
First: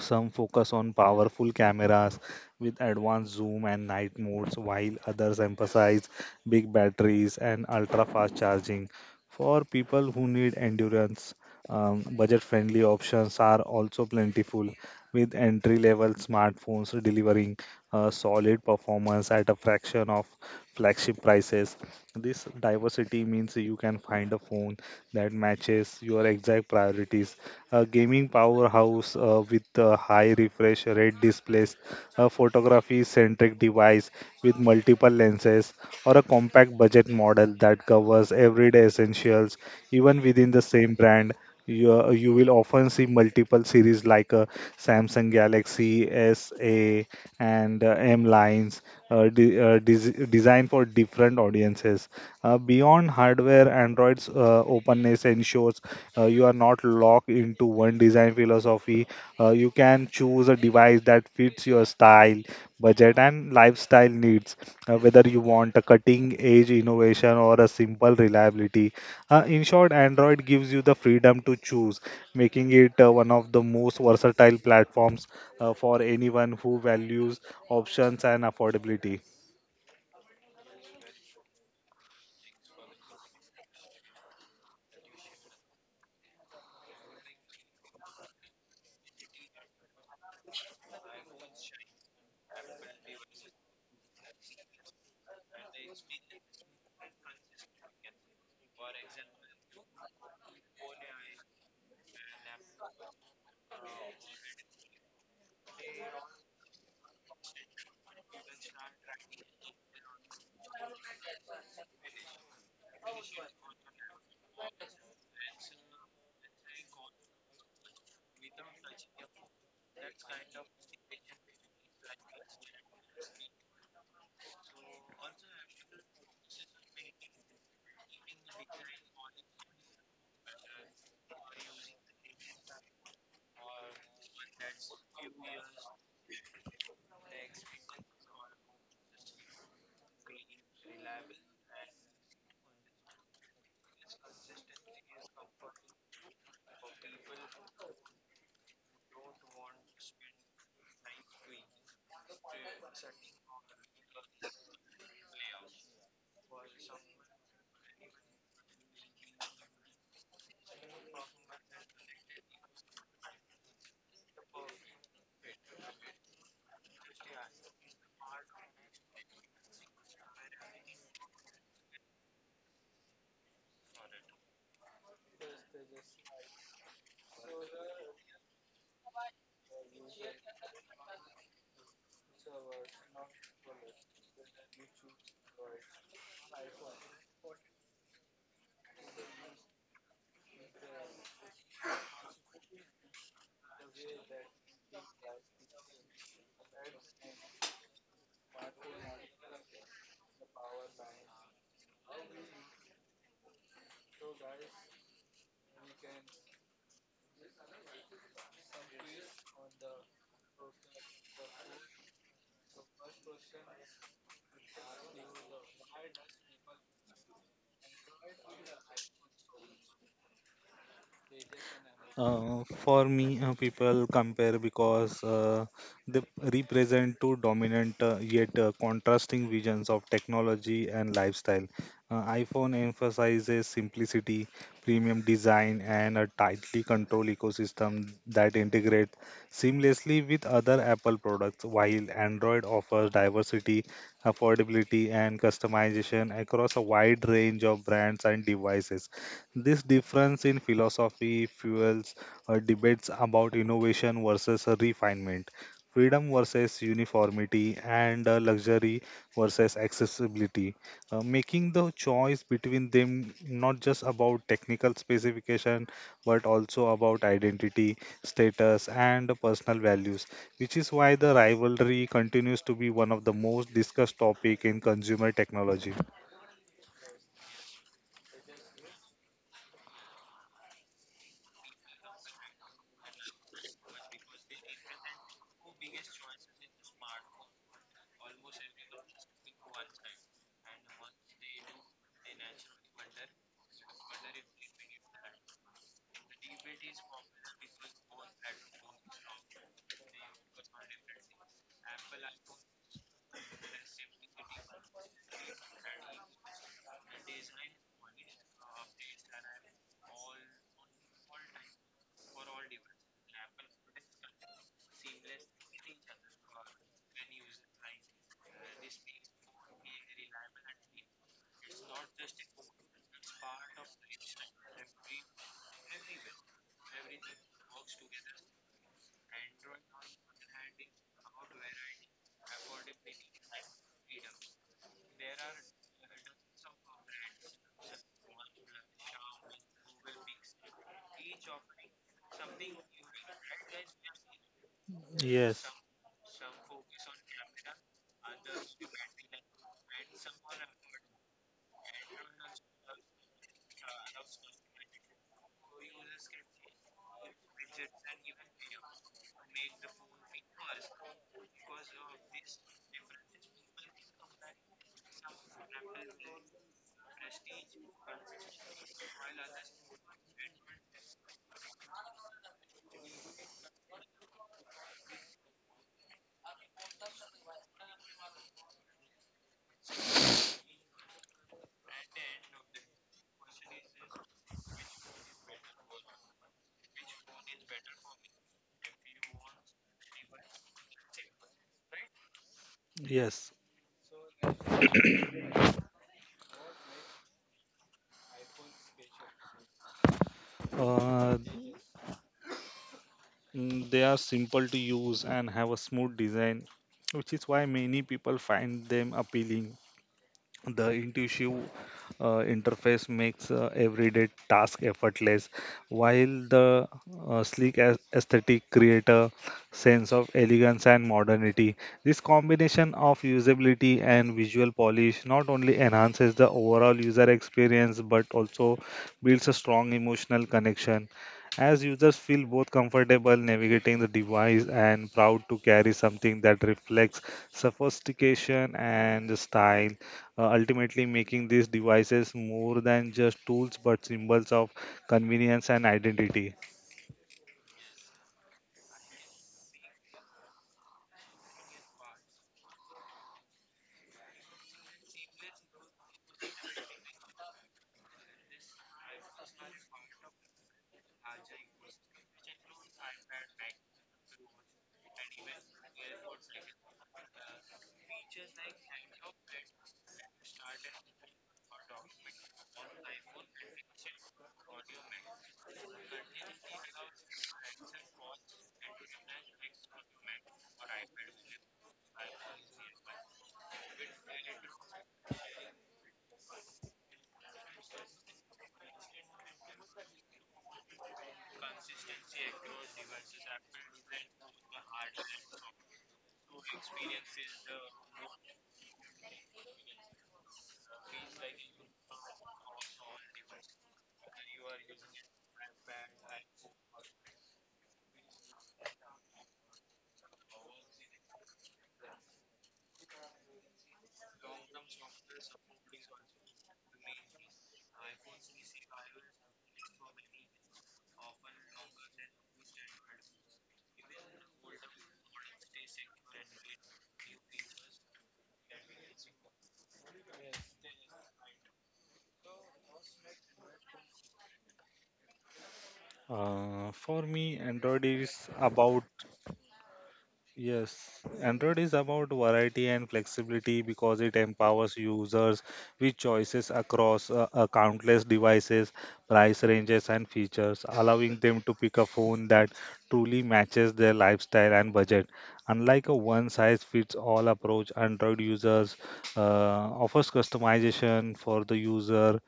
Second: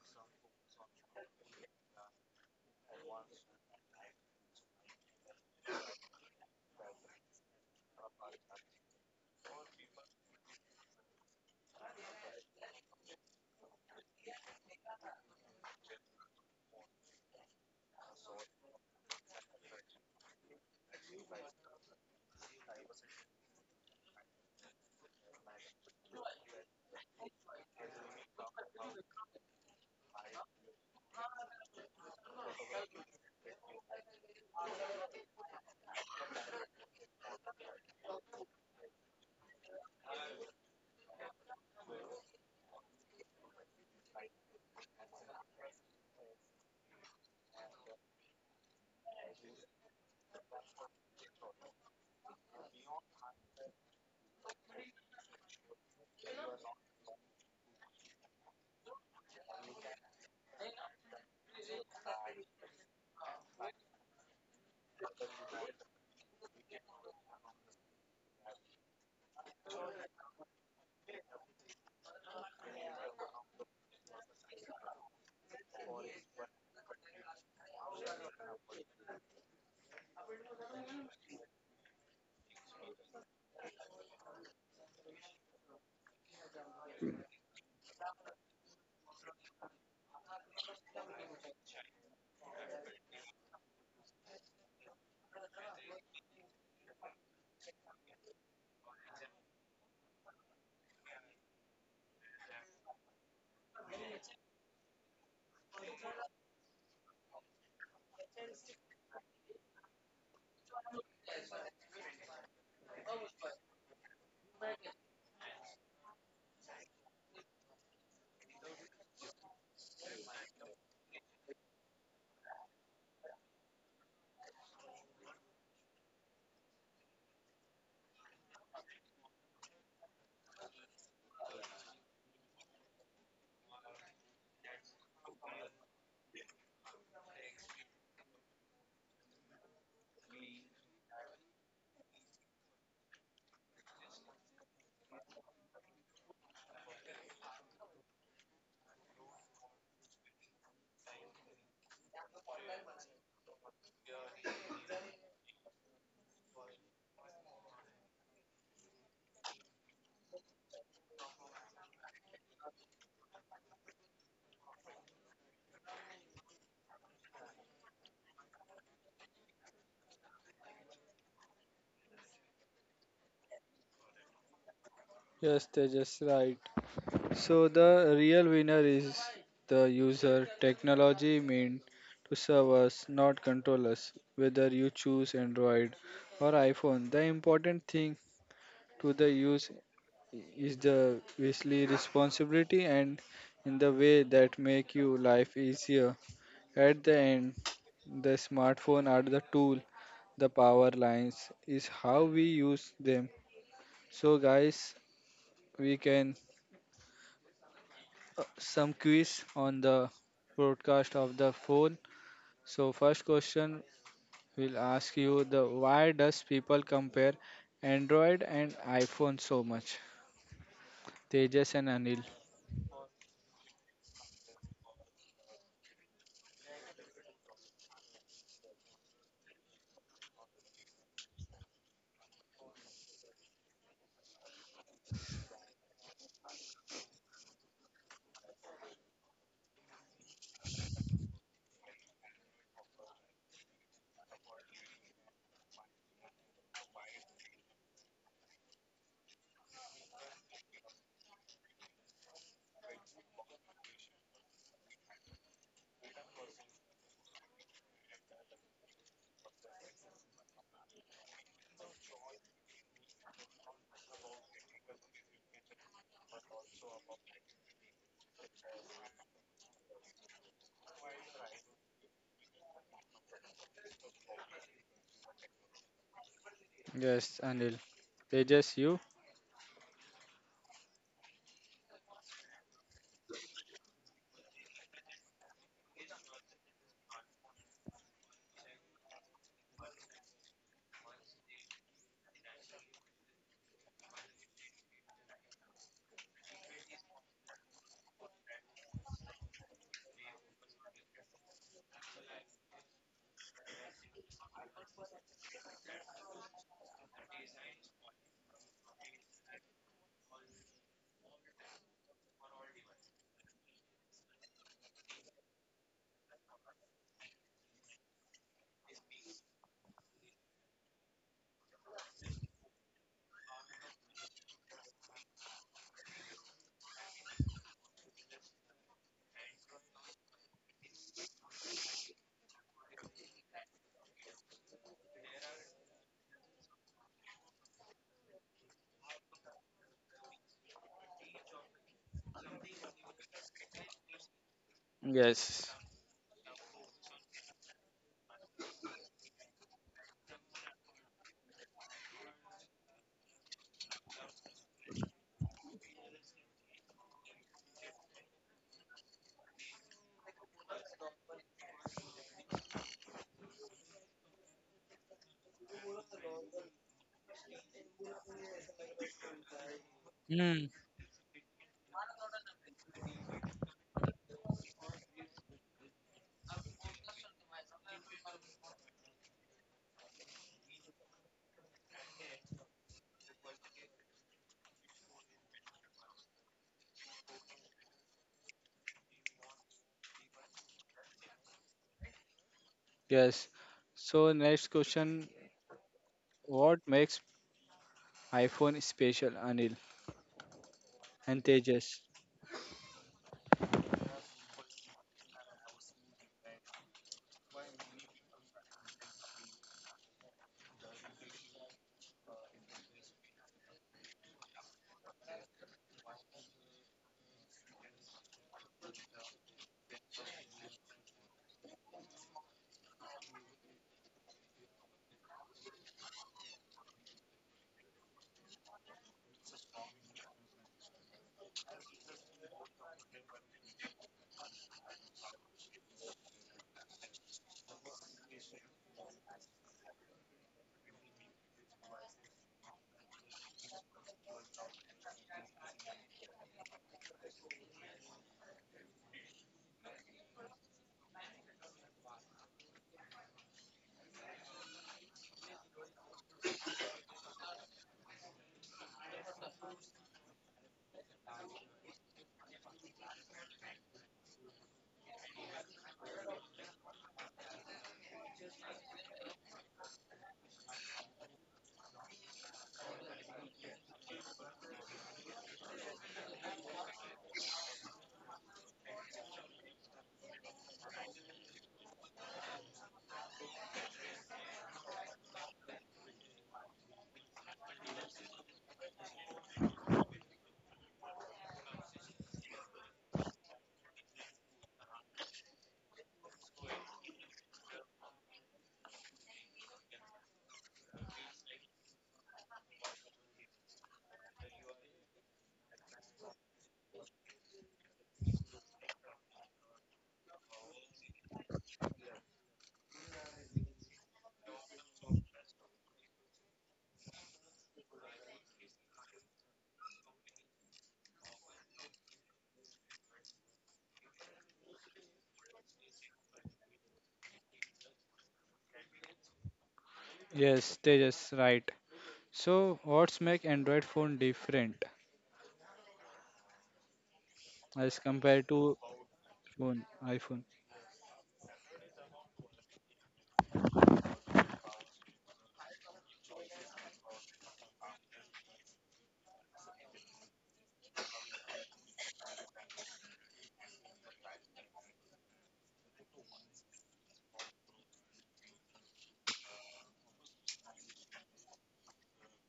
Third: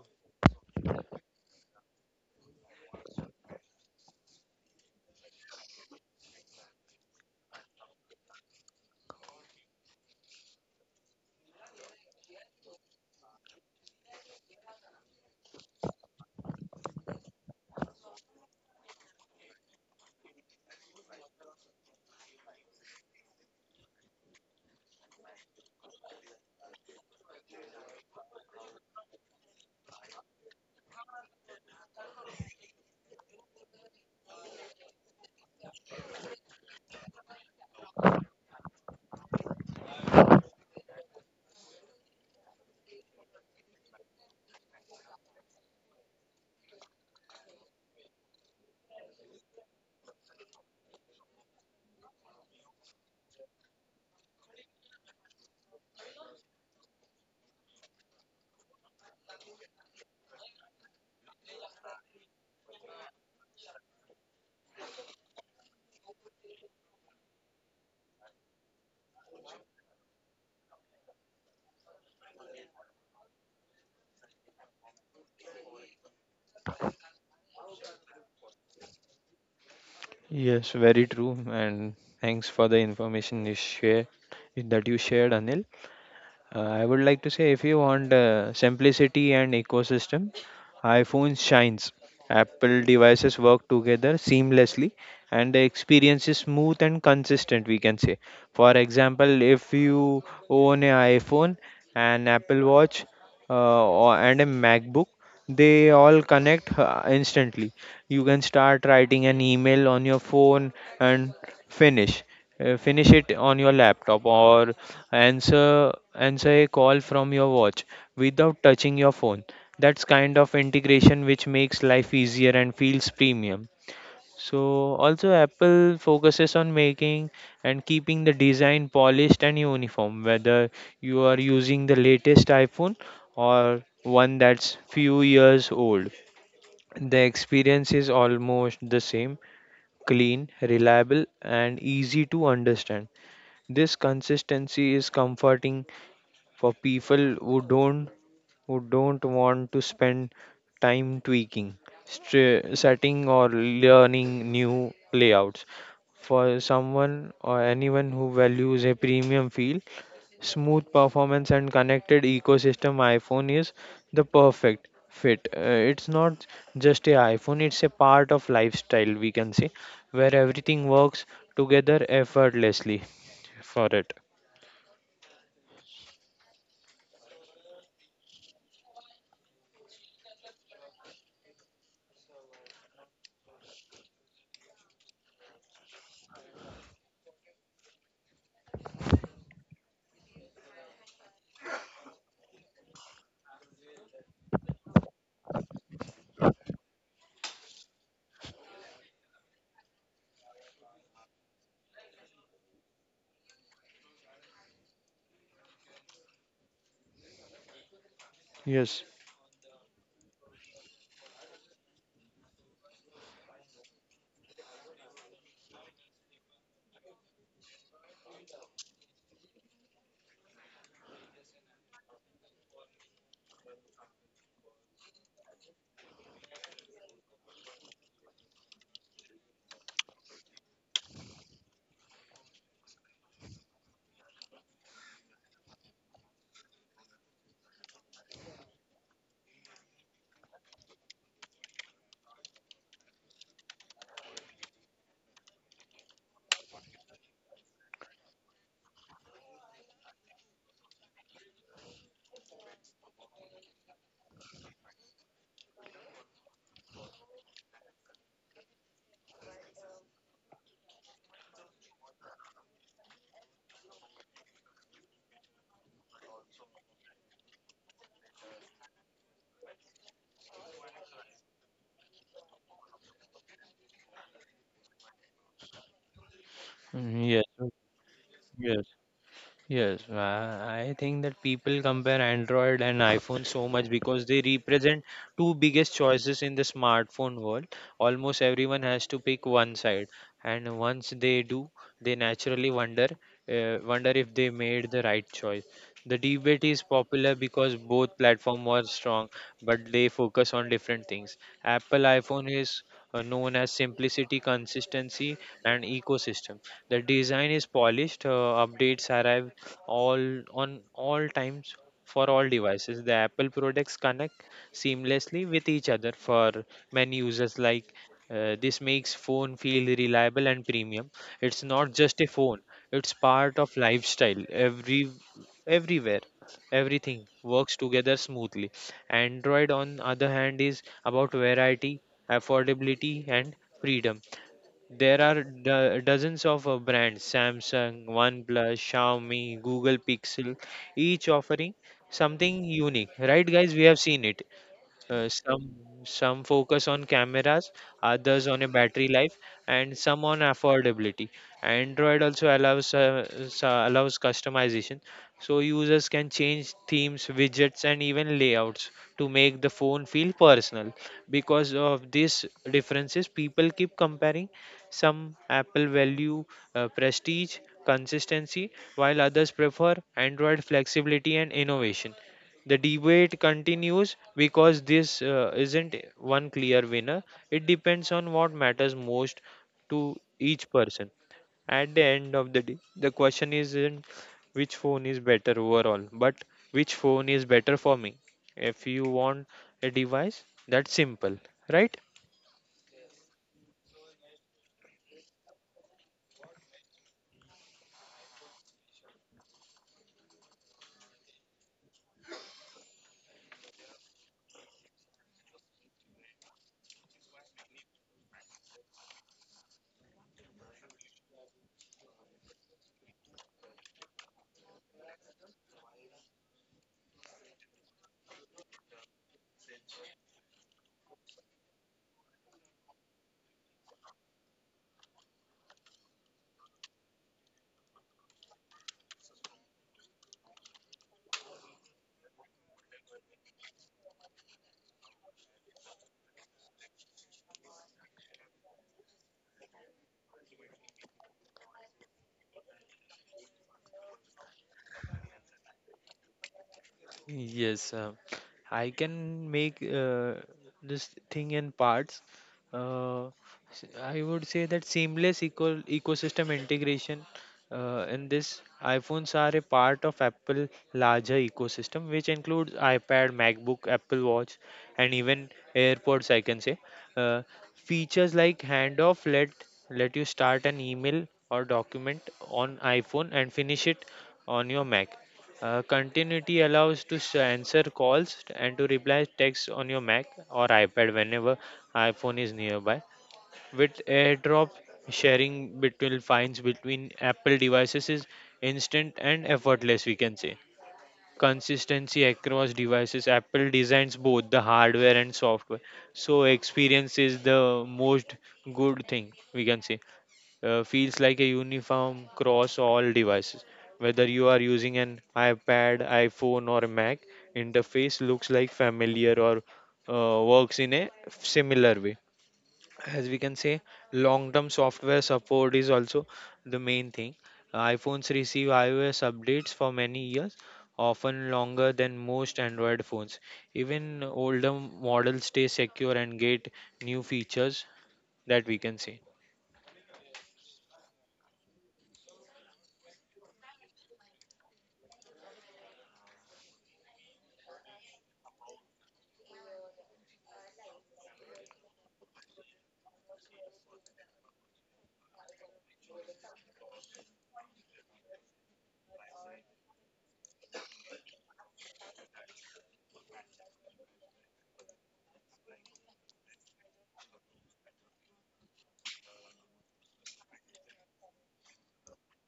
Speaker 3: Some focus on powerful cameras with advanced zoom and night modes, while others emphasize big batteries and ultra fast charging. For people who need endurance, budget friendly options are also plentiful, with entry level smartphones delivering a solid performance at a fraction of flagship prices. This diversity means you can find a phone that matches your exact priorities. A gaming powerhouse with a high refresh rate displays, a photography centric device with multiple lenses, or a compact budget model that covers everyday essentials even within the same brand you will often see multiple series like a Samsung Galaxy S A and M lines designed for different audiences. Beyond hardware, Android's openness ensures you are not locked into one design philosophy. You can choose a device that fits your style, budget, and lifestyle needs, whether you want a cutting edge innovation or a simple reliability. In short, Android gives you the freedom to choose, making it one of the most versatile platforms for anyone who values options and affordability.
Speaker 2: Yes, very true. And thanks for the information you shared, Anil. I would like to say if you want simplicity and ecosystem, iPhone shines. Apple devices work together seamlessly and the experience is smooth and consistent, we can say. For example, if you own an iPhone, an Apple Watch, and a MacBook, they all connect instantly. You can start writing an email on your phone and finish finish it on your laptop, or answer a call from your watch without touching your phone. That's kind of integration which makes life easier and feels premium. So also Apple focuses on making and keeping the design polished and uniform. Whether you are using the latest iPhone or one that's few years old, the experience is almost the same: clean, reliable, and easy to understand. This consistency is comforting for people who don't want to spend time tweaking, setting or learning new layouts. For someone or anyone who values a premium feel, smooth performance and connected ecosystem, iPhone is the perfect fit. It's not just a iPhone, it's a part of lifestyle, we can say, where everything works together effortlessly for it.
Speaker 1: Yes, they just right. So the real winner is the user. Technology mean to serve us, not control us. Whether you choose Android or iPhone, the important thing to the use is the Weasley responsibility and in the way that make you life easier. At the end, the smartphone are the tool, the power lines is how we use them. So guys, we can
Speaker 2: Yes.
Speaker 1: some quiz on the broadcast of the phone. So first question will ask you the why does people compare Android and iPhone so much? Tejas and Anil.
Speaker 3: For me, people compare because they represent two dominant yet contrasting visions of technology and lifestyle. iPhone emphasizes simplicity, premium design, and a tightly controlled ecosystem that integrate seamlessly with other Apple products, while Android offers diversity, affordability, and customization across a wide range of brands and devices this difference in philosophy fuels debates about innovation versus refinement, freedom versus uniformity, and luxury versus accessibility. Making the choice between them not just about technical specification but also about identity, status, and personal values, which is why the rivalry continues to be one of the most discussed topic in consumer technology.
Speaker 2: Mm, yes.
Speaker 1: Yes, Anil.
Speaker 2: Yes.
Speaker 1: Tejas, you?
Speaker 2: Yes, I think that people compare Android and iPhone so much because they represent two biggest choices in the smartphone world. Almost everyone has to pick one side, and once they do, they naturally wonder, wonder if they made the right choice. The debate is popular because both platforms are strong, but they focus on different things. Apple iPhone is known as simplicity, consistency, and ecosystem. The design is polished. Updates arrive all on all times for all devices. The Apple products connect seamlessly with each other for many users. Like this makes phone feel reliable and premium. It's not just a phone; it's part of lifestyle. Everywhere everything works together smoothly. Android on other hand is about variety, affordability and freedom. There are dozens of brands: Samsung, OnePlus, Xiaomi, Google Pixel, each offering something unique, right guys? We have seen it. Some
Speaker 3: Yes,
Speaker 1: Yes.
Speaker 2: focus on cameras, others on a battery life, and some on affordability. Android also allows allows customization, so users can change themes, widgets, and even layouts to make the phone feel personal. Because of these differences, people keep comparing. Some Apple value prestige, consistency, while others prefer Android
Speaker 1: Mm,
Speaker 2: flexibility and innovation. The debate continues because this isn't one clear winner. It depends on what matters most to each person. At the end of the day, the question isn't which phone is better overall, but which phone is better for me. If you want a device, that's simple, right?
Speaker 1: yes.
Speaker 3: yes.
Speaker 1: So next question, what makes iPhone special, Anil and
Speaker 3: Uh,
Speaker 1: Tejas?
Speaker 3: They are simple to use and have a smooth design, which is why many people find them appealing. The intuitive interface makes everyday task effortless, while the sleek aesthetic create a sense of elegance and modernity. This combination of usability and visual polish not only enhances the overall user experience but also builds a strong emotional connection as users feel both comfortable navigating the device and proud to carry something that reflects sophistication and style ultimately making these devices more than just tools but symbols of convenience and identity.
Speaker 2: Yes, I can make this thing in parts. Uh, I would say that seamless ecosystem integration in this iPhones are a part of Apple larger ecosystem, which includes iPad, MacBook, Apple Watch, and even AirPods. I can say uh, features like handoff let you start an email or document on iPhone and finish it on your Mac. Continuity allows to answer calls and to reply text on your Mac or iPad whenever iPhone is nearby. With AirDrop, sharing between finds between Apple devices is instant and effortless, we can say. Consistency across devices. Apple designs both the hardware and software, so experience is the most good thing, we can say, feels like a uniform across all devices. Whether you are using an iPad, iPhone, or a Mac, interface looks like familiar or works in a similar way. As we can say, long term software support is also the main thing. iPhones receive iOS updates for many years, often longer than most Android phones. Even older models stay secure and get new features, that we can say.
Speaker 1: Yes, Tejas, right. So what's make Android phone different
Speaker 3: For me,
Speaker 1: as
Speaker 3: Android
Speaker 1: compared
Speaker 3: is
Speaker 1: to
Speaker 3: about
Speaker 1: phone iPhone?
Speaker 3: Yes, Android is about variety and flexibility because it empowers users with choices across countless devices, price ranges, and features, allowing them to pick a phone that truly matches their lifestyle and budget. Unlike a one size fits all approach, Android users offers customization for the user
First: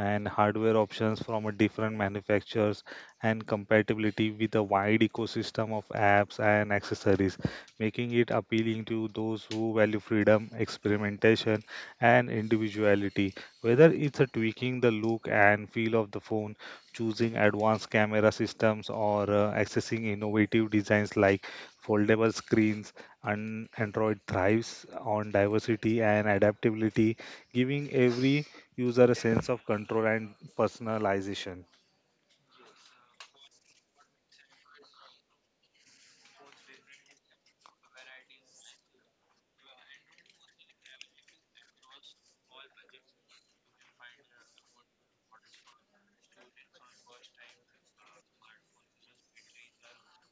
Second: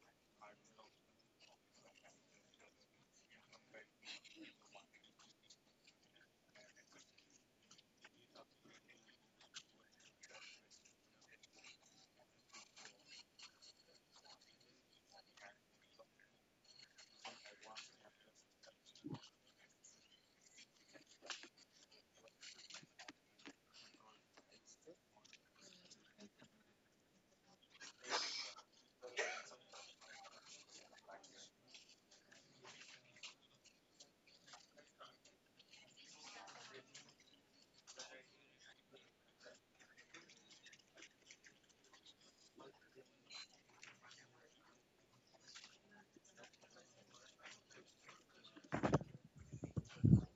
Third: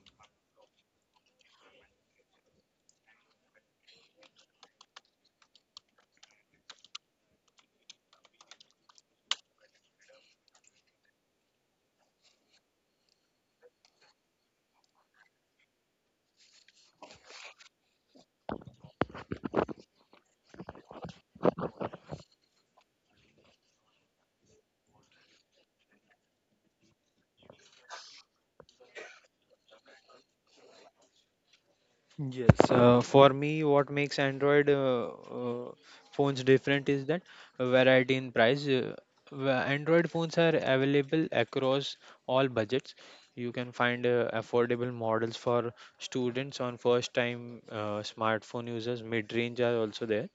Speaker 3: and hardware options from a different manufacturers and compatibility with a wide ecosystem of apps and accessories making it appealing to those who value freedom, experimentation, and individuality. Whether it's a tweaking the look and feel of the phone, choosing advanced camera systems, or accessing innovative designs like foldable screens, and Android thrives on diversity and adaptability, giving every user a sense of control and personalization.
Speaker 2: So for me, what makes Android uh, phones different is that variety in price. Where Android phones are available across all budgets. You can find affordable models for students on first-time smartphone users. Mid-range are also there.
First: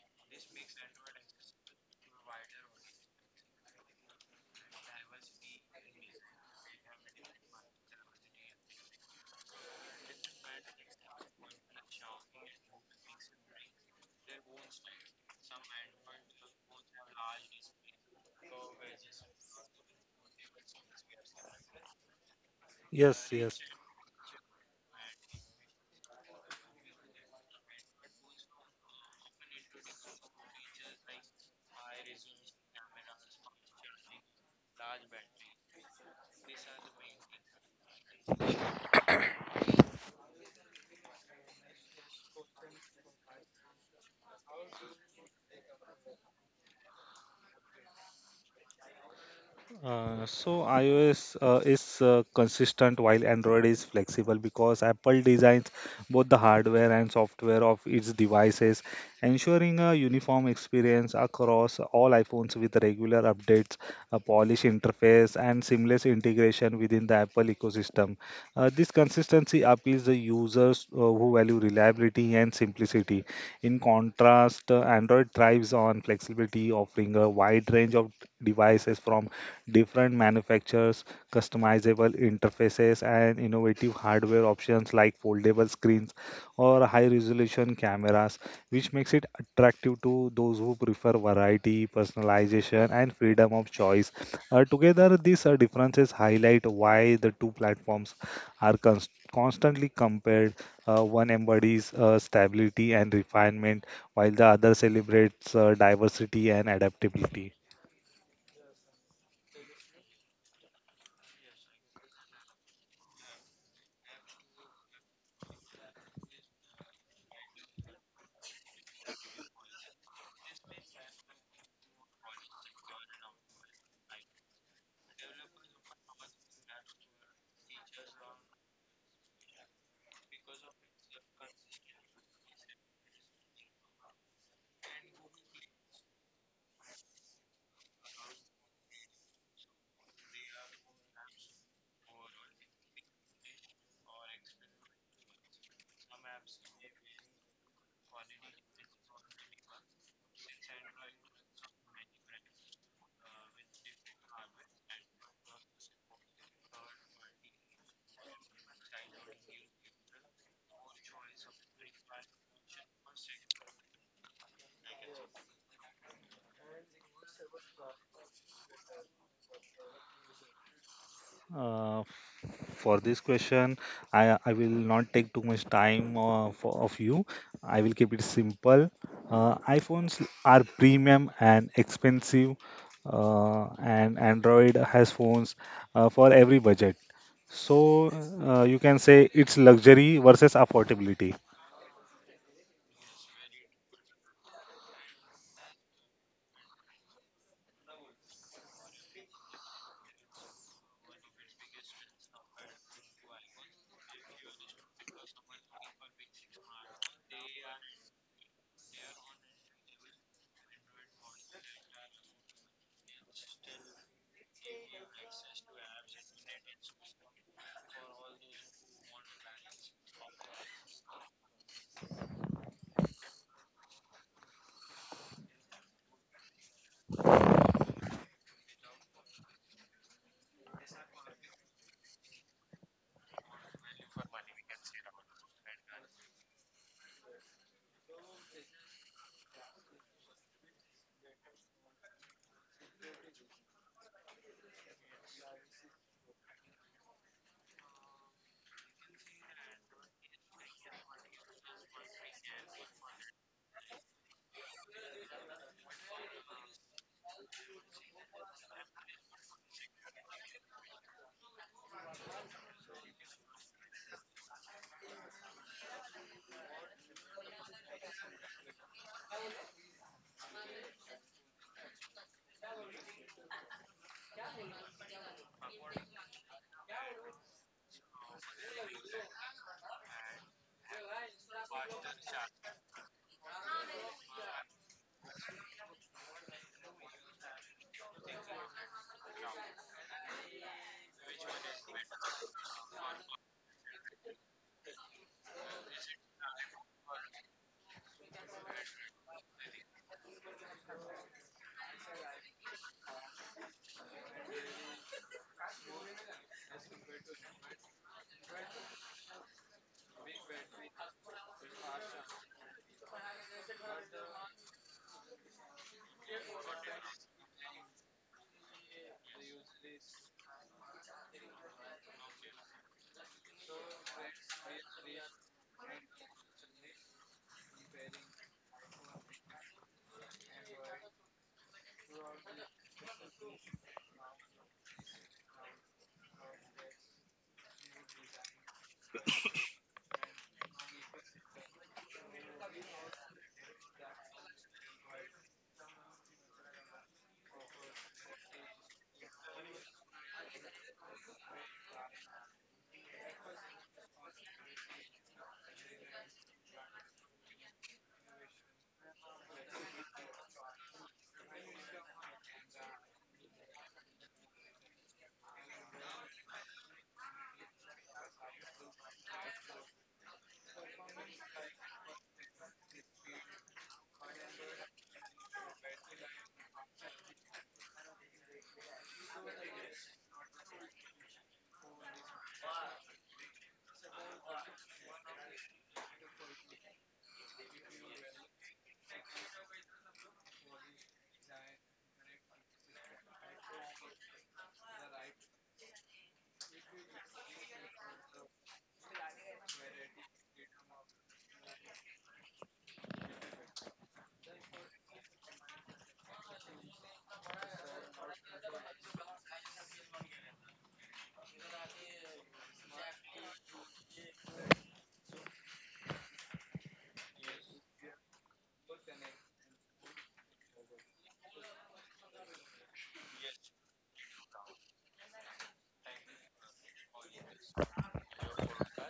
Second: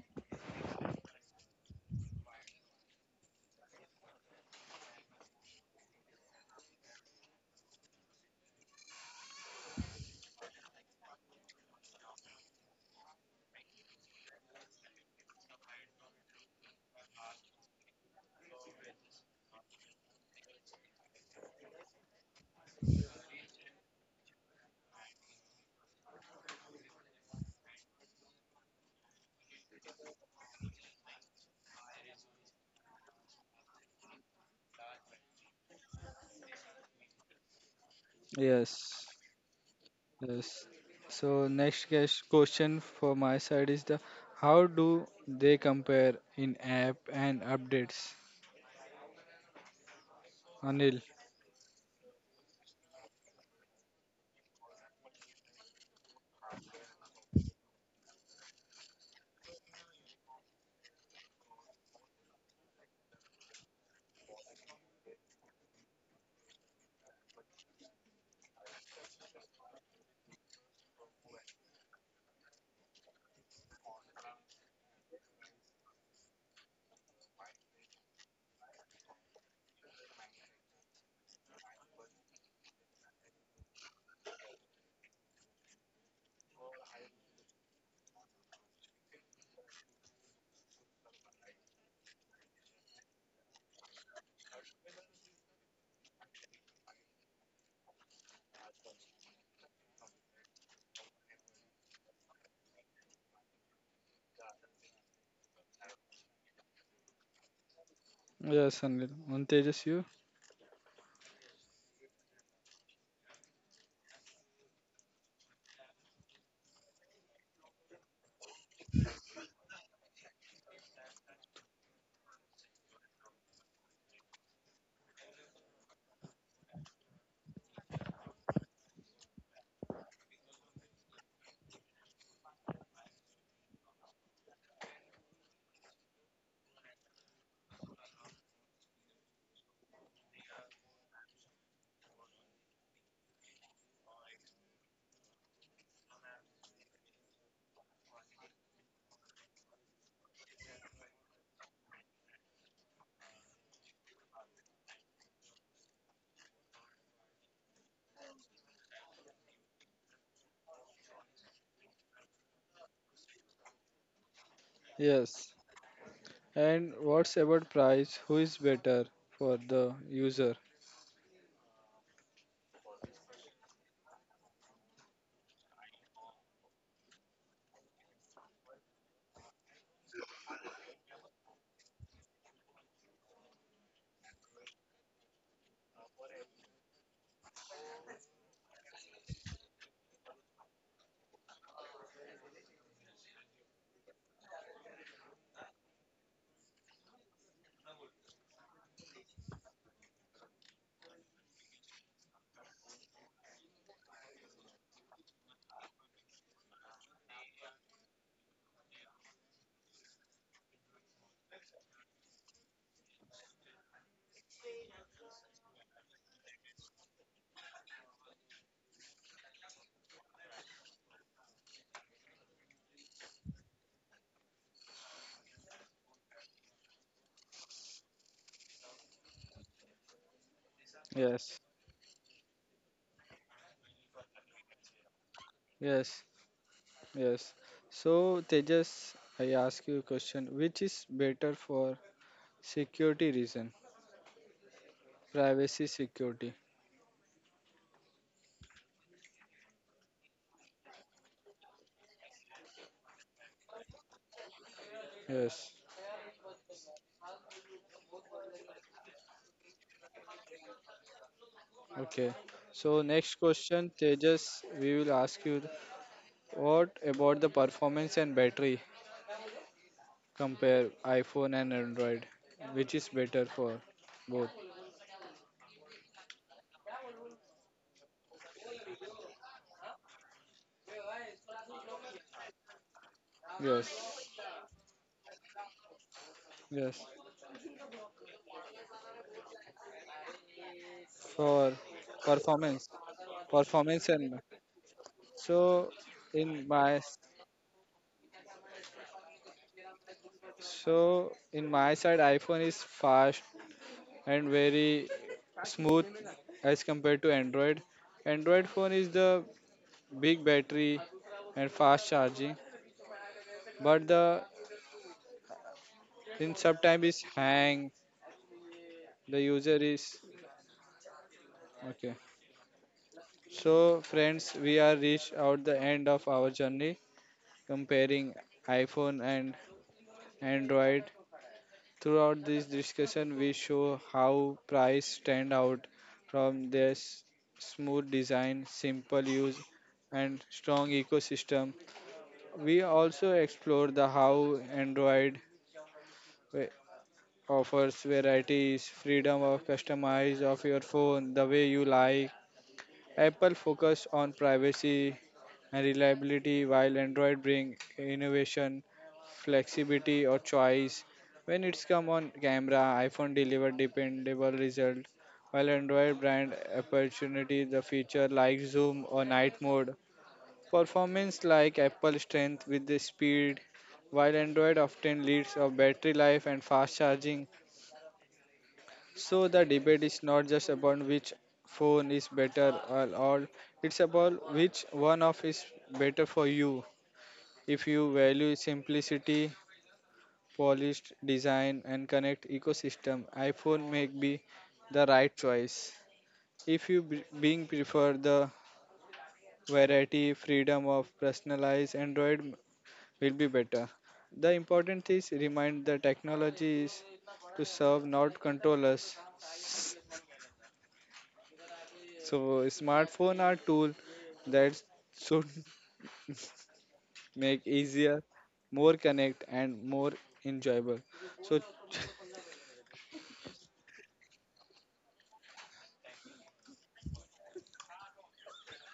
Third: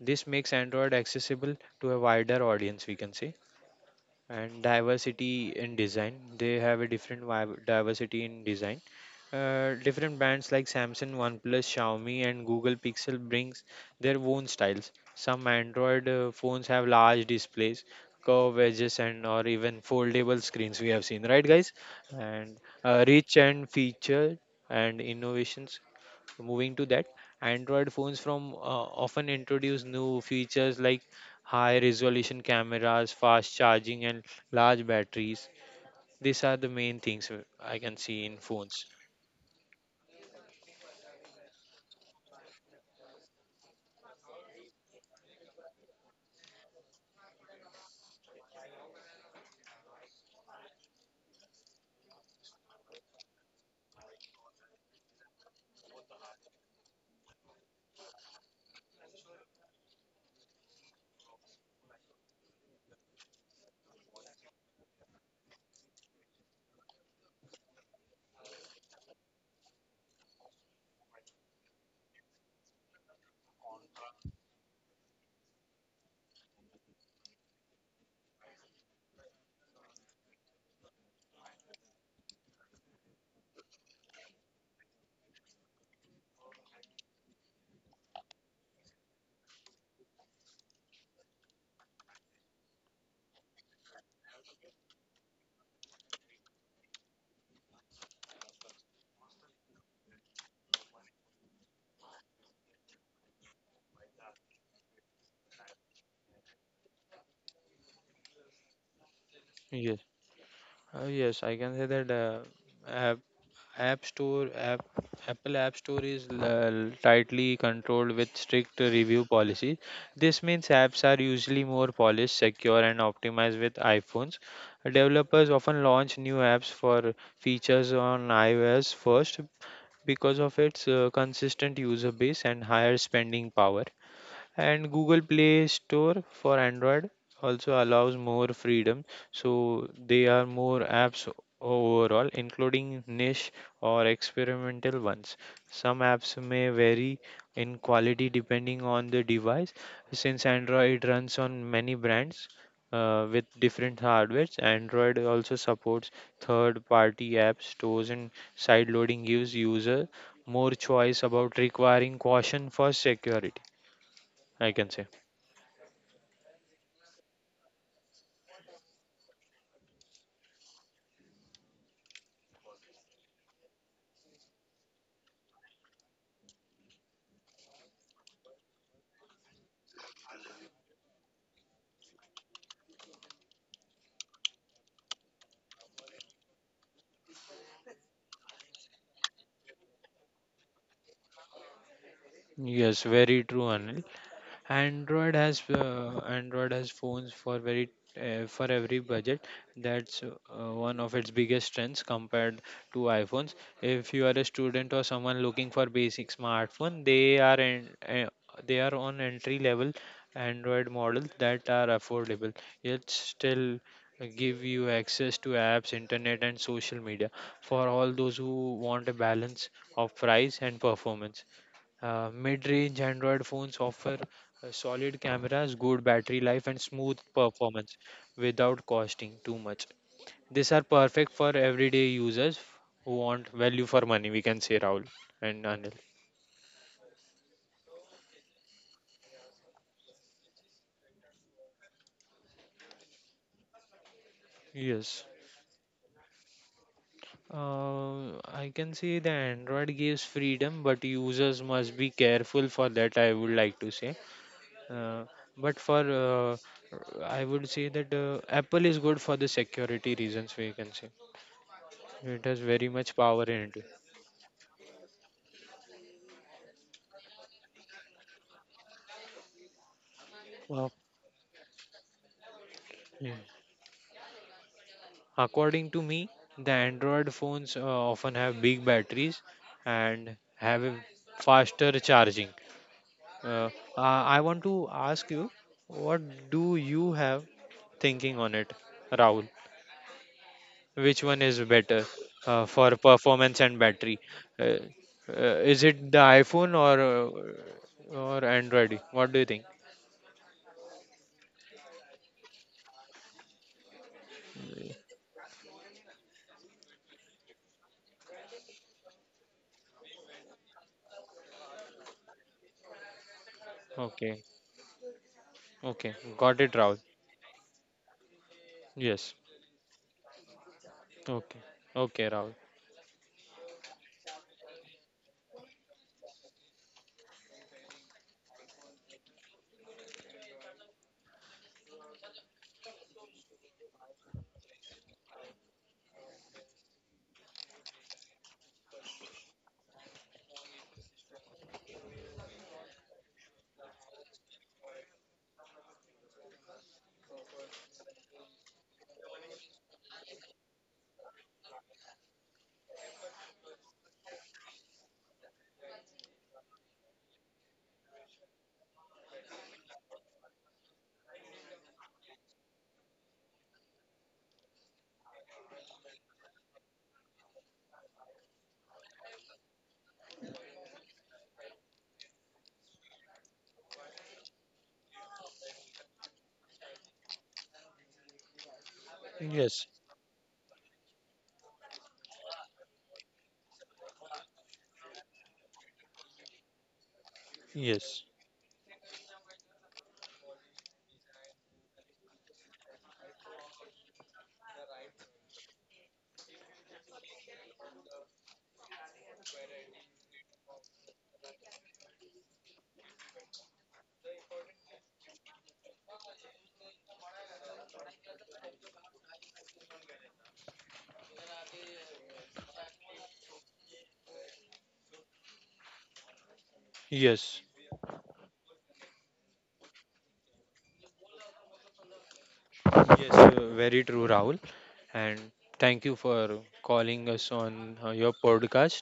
Speaker 2: This makes Android accessible to a wider audience, we can say, and diversity in design. They have a diversity in design. Different brands like Samsung, OnePlus, Xiaomi, and Google Pixel brings their own styles. Some Android phones have large displays, curved edges, and or even foldable screens. We have seen, right, guys? And
Speaker 3: Yes,
Speaker 2: rich
Speaker 3: yes.
Speaker 2: and feature and innovations, moving to that, Android phones from often introduce new features like high resolution cameras, fast charging and large batteries. These are the main things I can see in phones.
Speaker 1: Yes, yes. So next question for my side is the how do they compare in app and updates?
Speaker 3: So
Speaker 1: Anil.
Speaker 3: iOS is consistent while Android is flexible because Apple designs both the hardware and software of its devices, ensuring a uniform experience across all iPhones with regular updates, a polished interface, and seamless integration within the Apple ecosystem. This consistency appeals to users who value reliability and simplicity. In contrast, Android thrives on flexibility, offering a wide range of devices from different manufacturers, customizable interfaces, and innovative hardware options like foldable screens or high resolution cameras, which makes it attractive to those who prefer variety, personalization, and freedom of choice. Together, these differences highlight why the two platforms are constantly compared. One embodies stability and refinement, while the other celebrates diversity and adaptability.
Speaker 1: Yes, Anil. And Tejas,
Speaker 2: Yes.
Speaker 1: you?
Speaker 2: Yes, I can say that uh, App Store, app, Apple App Store is tightly controlled with strict review policies. This means apps are usually more polished, secure, and optimized with iPhones. Developers often launch new apps for features on iOS first because of its consistent user base and higher spending power. And Google Play Store for Android also allows more freedom, so they are more apps overall, including niche or experimental ones. Some apps may vary in quality depending on the device, since Android runs on many brands with different hardwares. Android also supports third party app stores and side loading gives user more choice about requiring caution for security, I can say.
Speaker 1: Yes. And what's about price? Who is better for the user?
Speaker 3: Uh, For this question, I will not take too much time of you. I will keep it simple. iPhones are premium and expensive, and Android has phones for every budget. So you can say it's luxury versus affordability.
Speaker 2: Yes, very true, Anil. Android has phones for very for every budget. That's one of its biggest strengths compared to iPhones. If you are a student or someone looking for basic smartphone, they are on entry level Android models that are affordable, yet still give you access to apps, internet, and social media. For all those who want a balance of price and performance, mid-range Android phones offer solid cameras, good battery life, and smooth performance without costing too much. These are perfect for
Speaker 1: Yes,
Speaker 2: everyday users who want value for money, we can say, Rahul and Anil.
Speaker 1: yes, yes. So Tejas, I ask you a question. Which is better for security reason?
Speaker 2: Yes.
Speaker 1: Privacy security.
Speaker 2: I can say the Android gives freedom, but users must be careful for that. I would like to say, uh,
Speaker 1: Yes.
Speaker 2: but for I would say that Apple is good for the security reasons. We can say
Speaker 1: Okay.
Speaker 2: it has very
Speaker 1: So
Speaker 2: much
Speaker 1: next
Speaker 2: power in it.
Speaker 1: question, Tejas, we will ask you what about the performance and battery? Compare
Speaker 2: Okay.
Speaker 1: iPhone and Android. Which is better for both?
Speaker 2: According to me, the Android phones often have big batteries and have a faster charging. Uh,
Speaker 1: Yes.
Speaker 2: I want to ask you, what do
Speaker 1: Yes.
Speaker 2: you have thinking on it, Rahul? Which one is
Speaker 1: For
Speaker 2: better
Speaker 1: performance.
Speaker 2: for performance and
Speaker 1: Performance
Speaker 2: battery?
Speaker 1: and
Speaker 2: Uh, uh, is
Speaker 1: So
Speaker 2: it the
Speaker 1: in
Speaker 2: iPhone
Speaker 1: my
Speaker 2: or or Android? What do you think?
Speaker 1: so in my side, iPhone is fast and very smooth as compared to Android. Android phone is the big battery and fast charging, but
Speaker 2: Okay,
Speaker 1: the
Speaker 2: okay,
Speaker 1: in
Speaker 2: got it, Rahul.
Speaker 1: sometime is hang.
Speaker 2: Yes.
Speaker 1: The user is
Speaker 2: Okay,
Speaker 1: okay.
Speaker 2: okay, Rahul.
Speaker 1: So friends, we are reached out the end of our journey comparing iPhone and Android. Throughout this discussion, we show how price stand out from their smooth design, simple use, and strong ecosystem. We also explore the how Android wa- offers varieties, freedom of customize of your phone the way you like. Apple focus on privacy and reliability, while Android bring innovation, flexibility, or choice. When it's come on camera, iPhone deliver dependable result, while Android brand opportunity the feature like zoom or night mode. Performance like Apple strength with the speed, while Android often leads of battery life and fast charging. So the
Speaker 2: Yes,
Speaker 1: debate is not just about which phone is better or all, it's about which one of is better for you. If you
Speaker 2: yes,
Speaker 1: value simplicity, polished design, and connect ecosystem, iPhone may be the right choice. If you being prefer the variety, freedom of personalized, Android will be better. The important is remind the technology is to serve, not control us. So smartphone are tool that should (laughs)
Speaker 2: yes.
Speaker 1: make easier, more connect, and more enjoyable. So
Speaker 2: Yes, very true, Rahul. And thank you for calling us on your podcast.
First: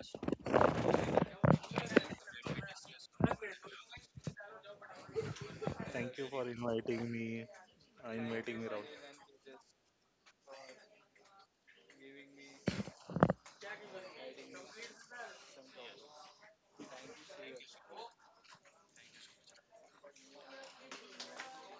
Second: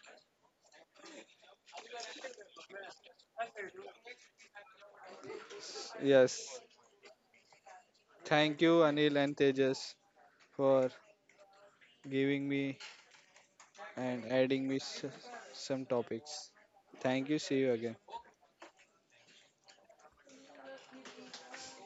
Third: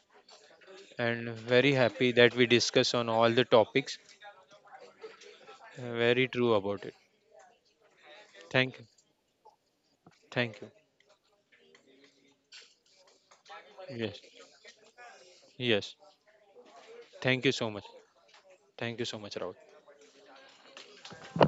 Speaker 2: And very happy that we discuss on all the topics.
Speaker 3: Thank
Speaker 2: Very
Speaker 3: you for
Speaker 2: true
Speaker 1: yes,
Speaker 2: about it.
Speaker 3: inviting me,
Speaker 1: thank you,
Speaker 2: Thank you.
Speaker 1: Anil
Speaker 3: Rahul.
Speaker 1: and Tejas,
Speaker 2: Thank you.
Speaker 1: for giving me and
Speaker 2: Yes.
Speaker 1: adding me some
Speaker 2: Yes.
Speaker 1: topics. Thank you.
Speaker 2: Thank you
Speaker 1: See you
Speaker 2: so much.
Speaker 1: again.
Speaker 2: Thank you so much, Rahul.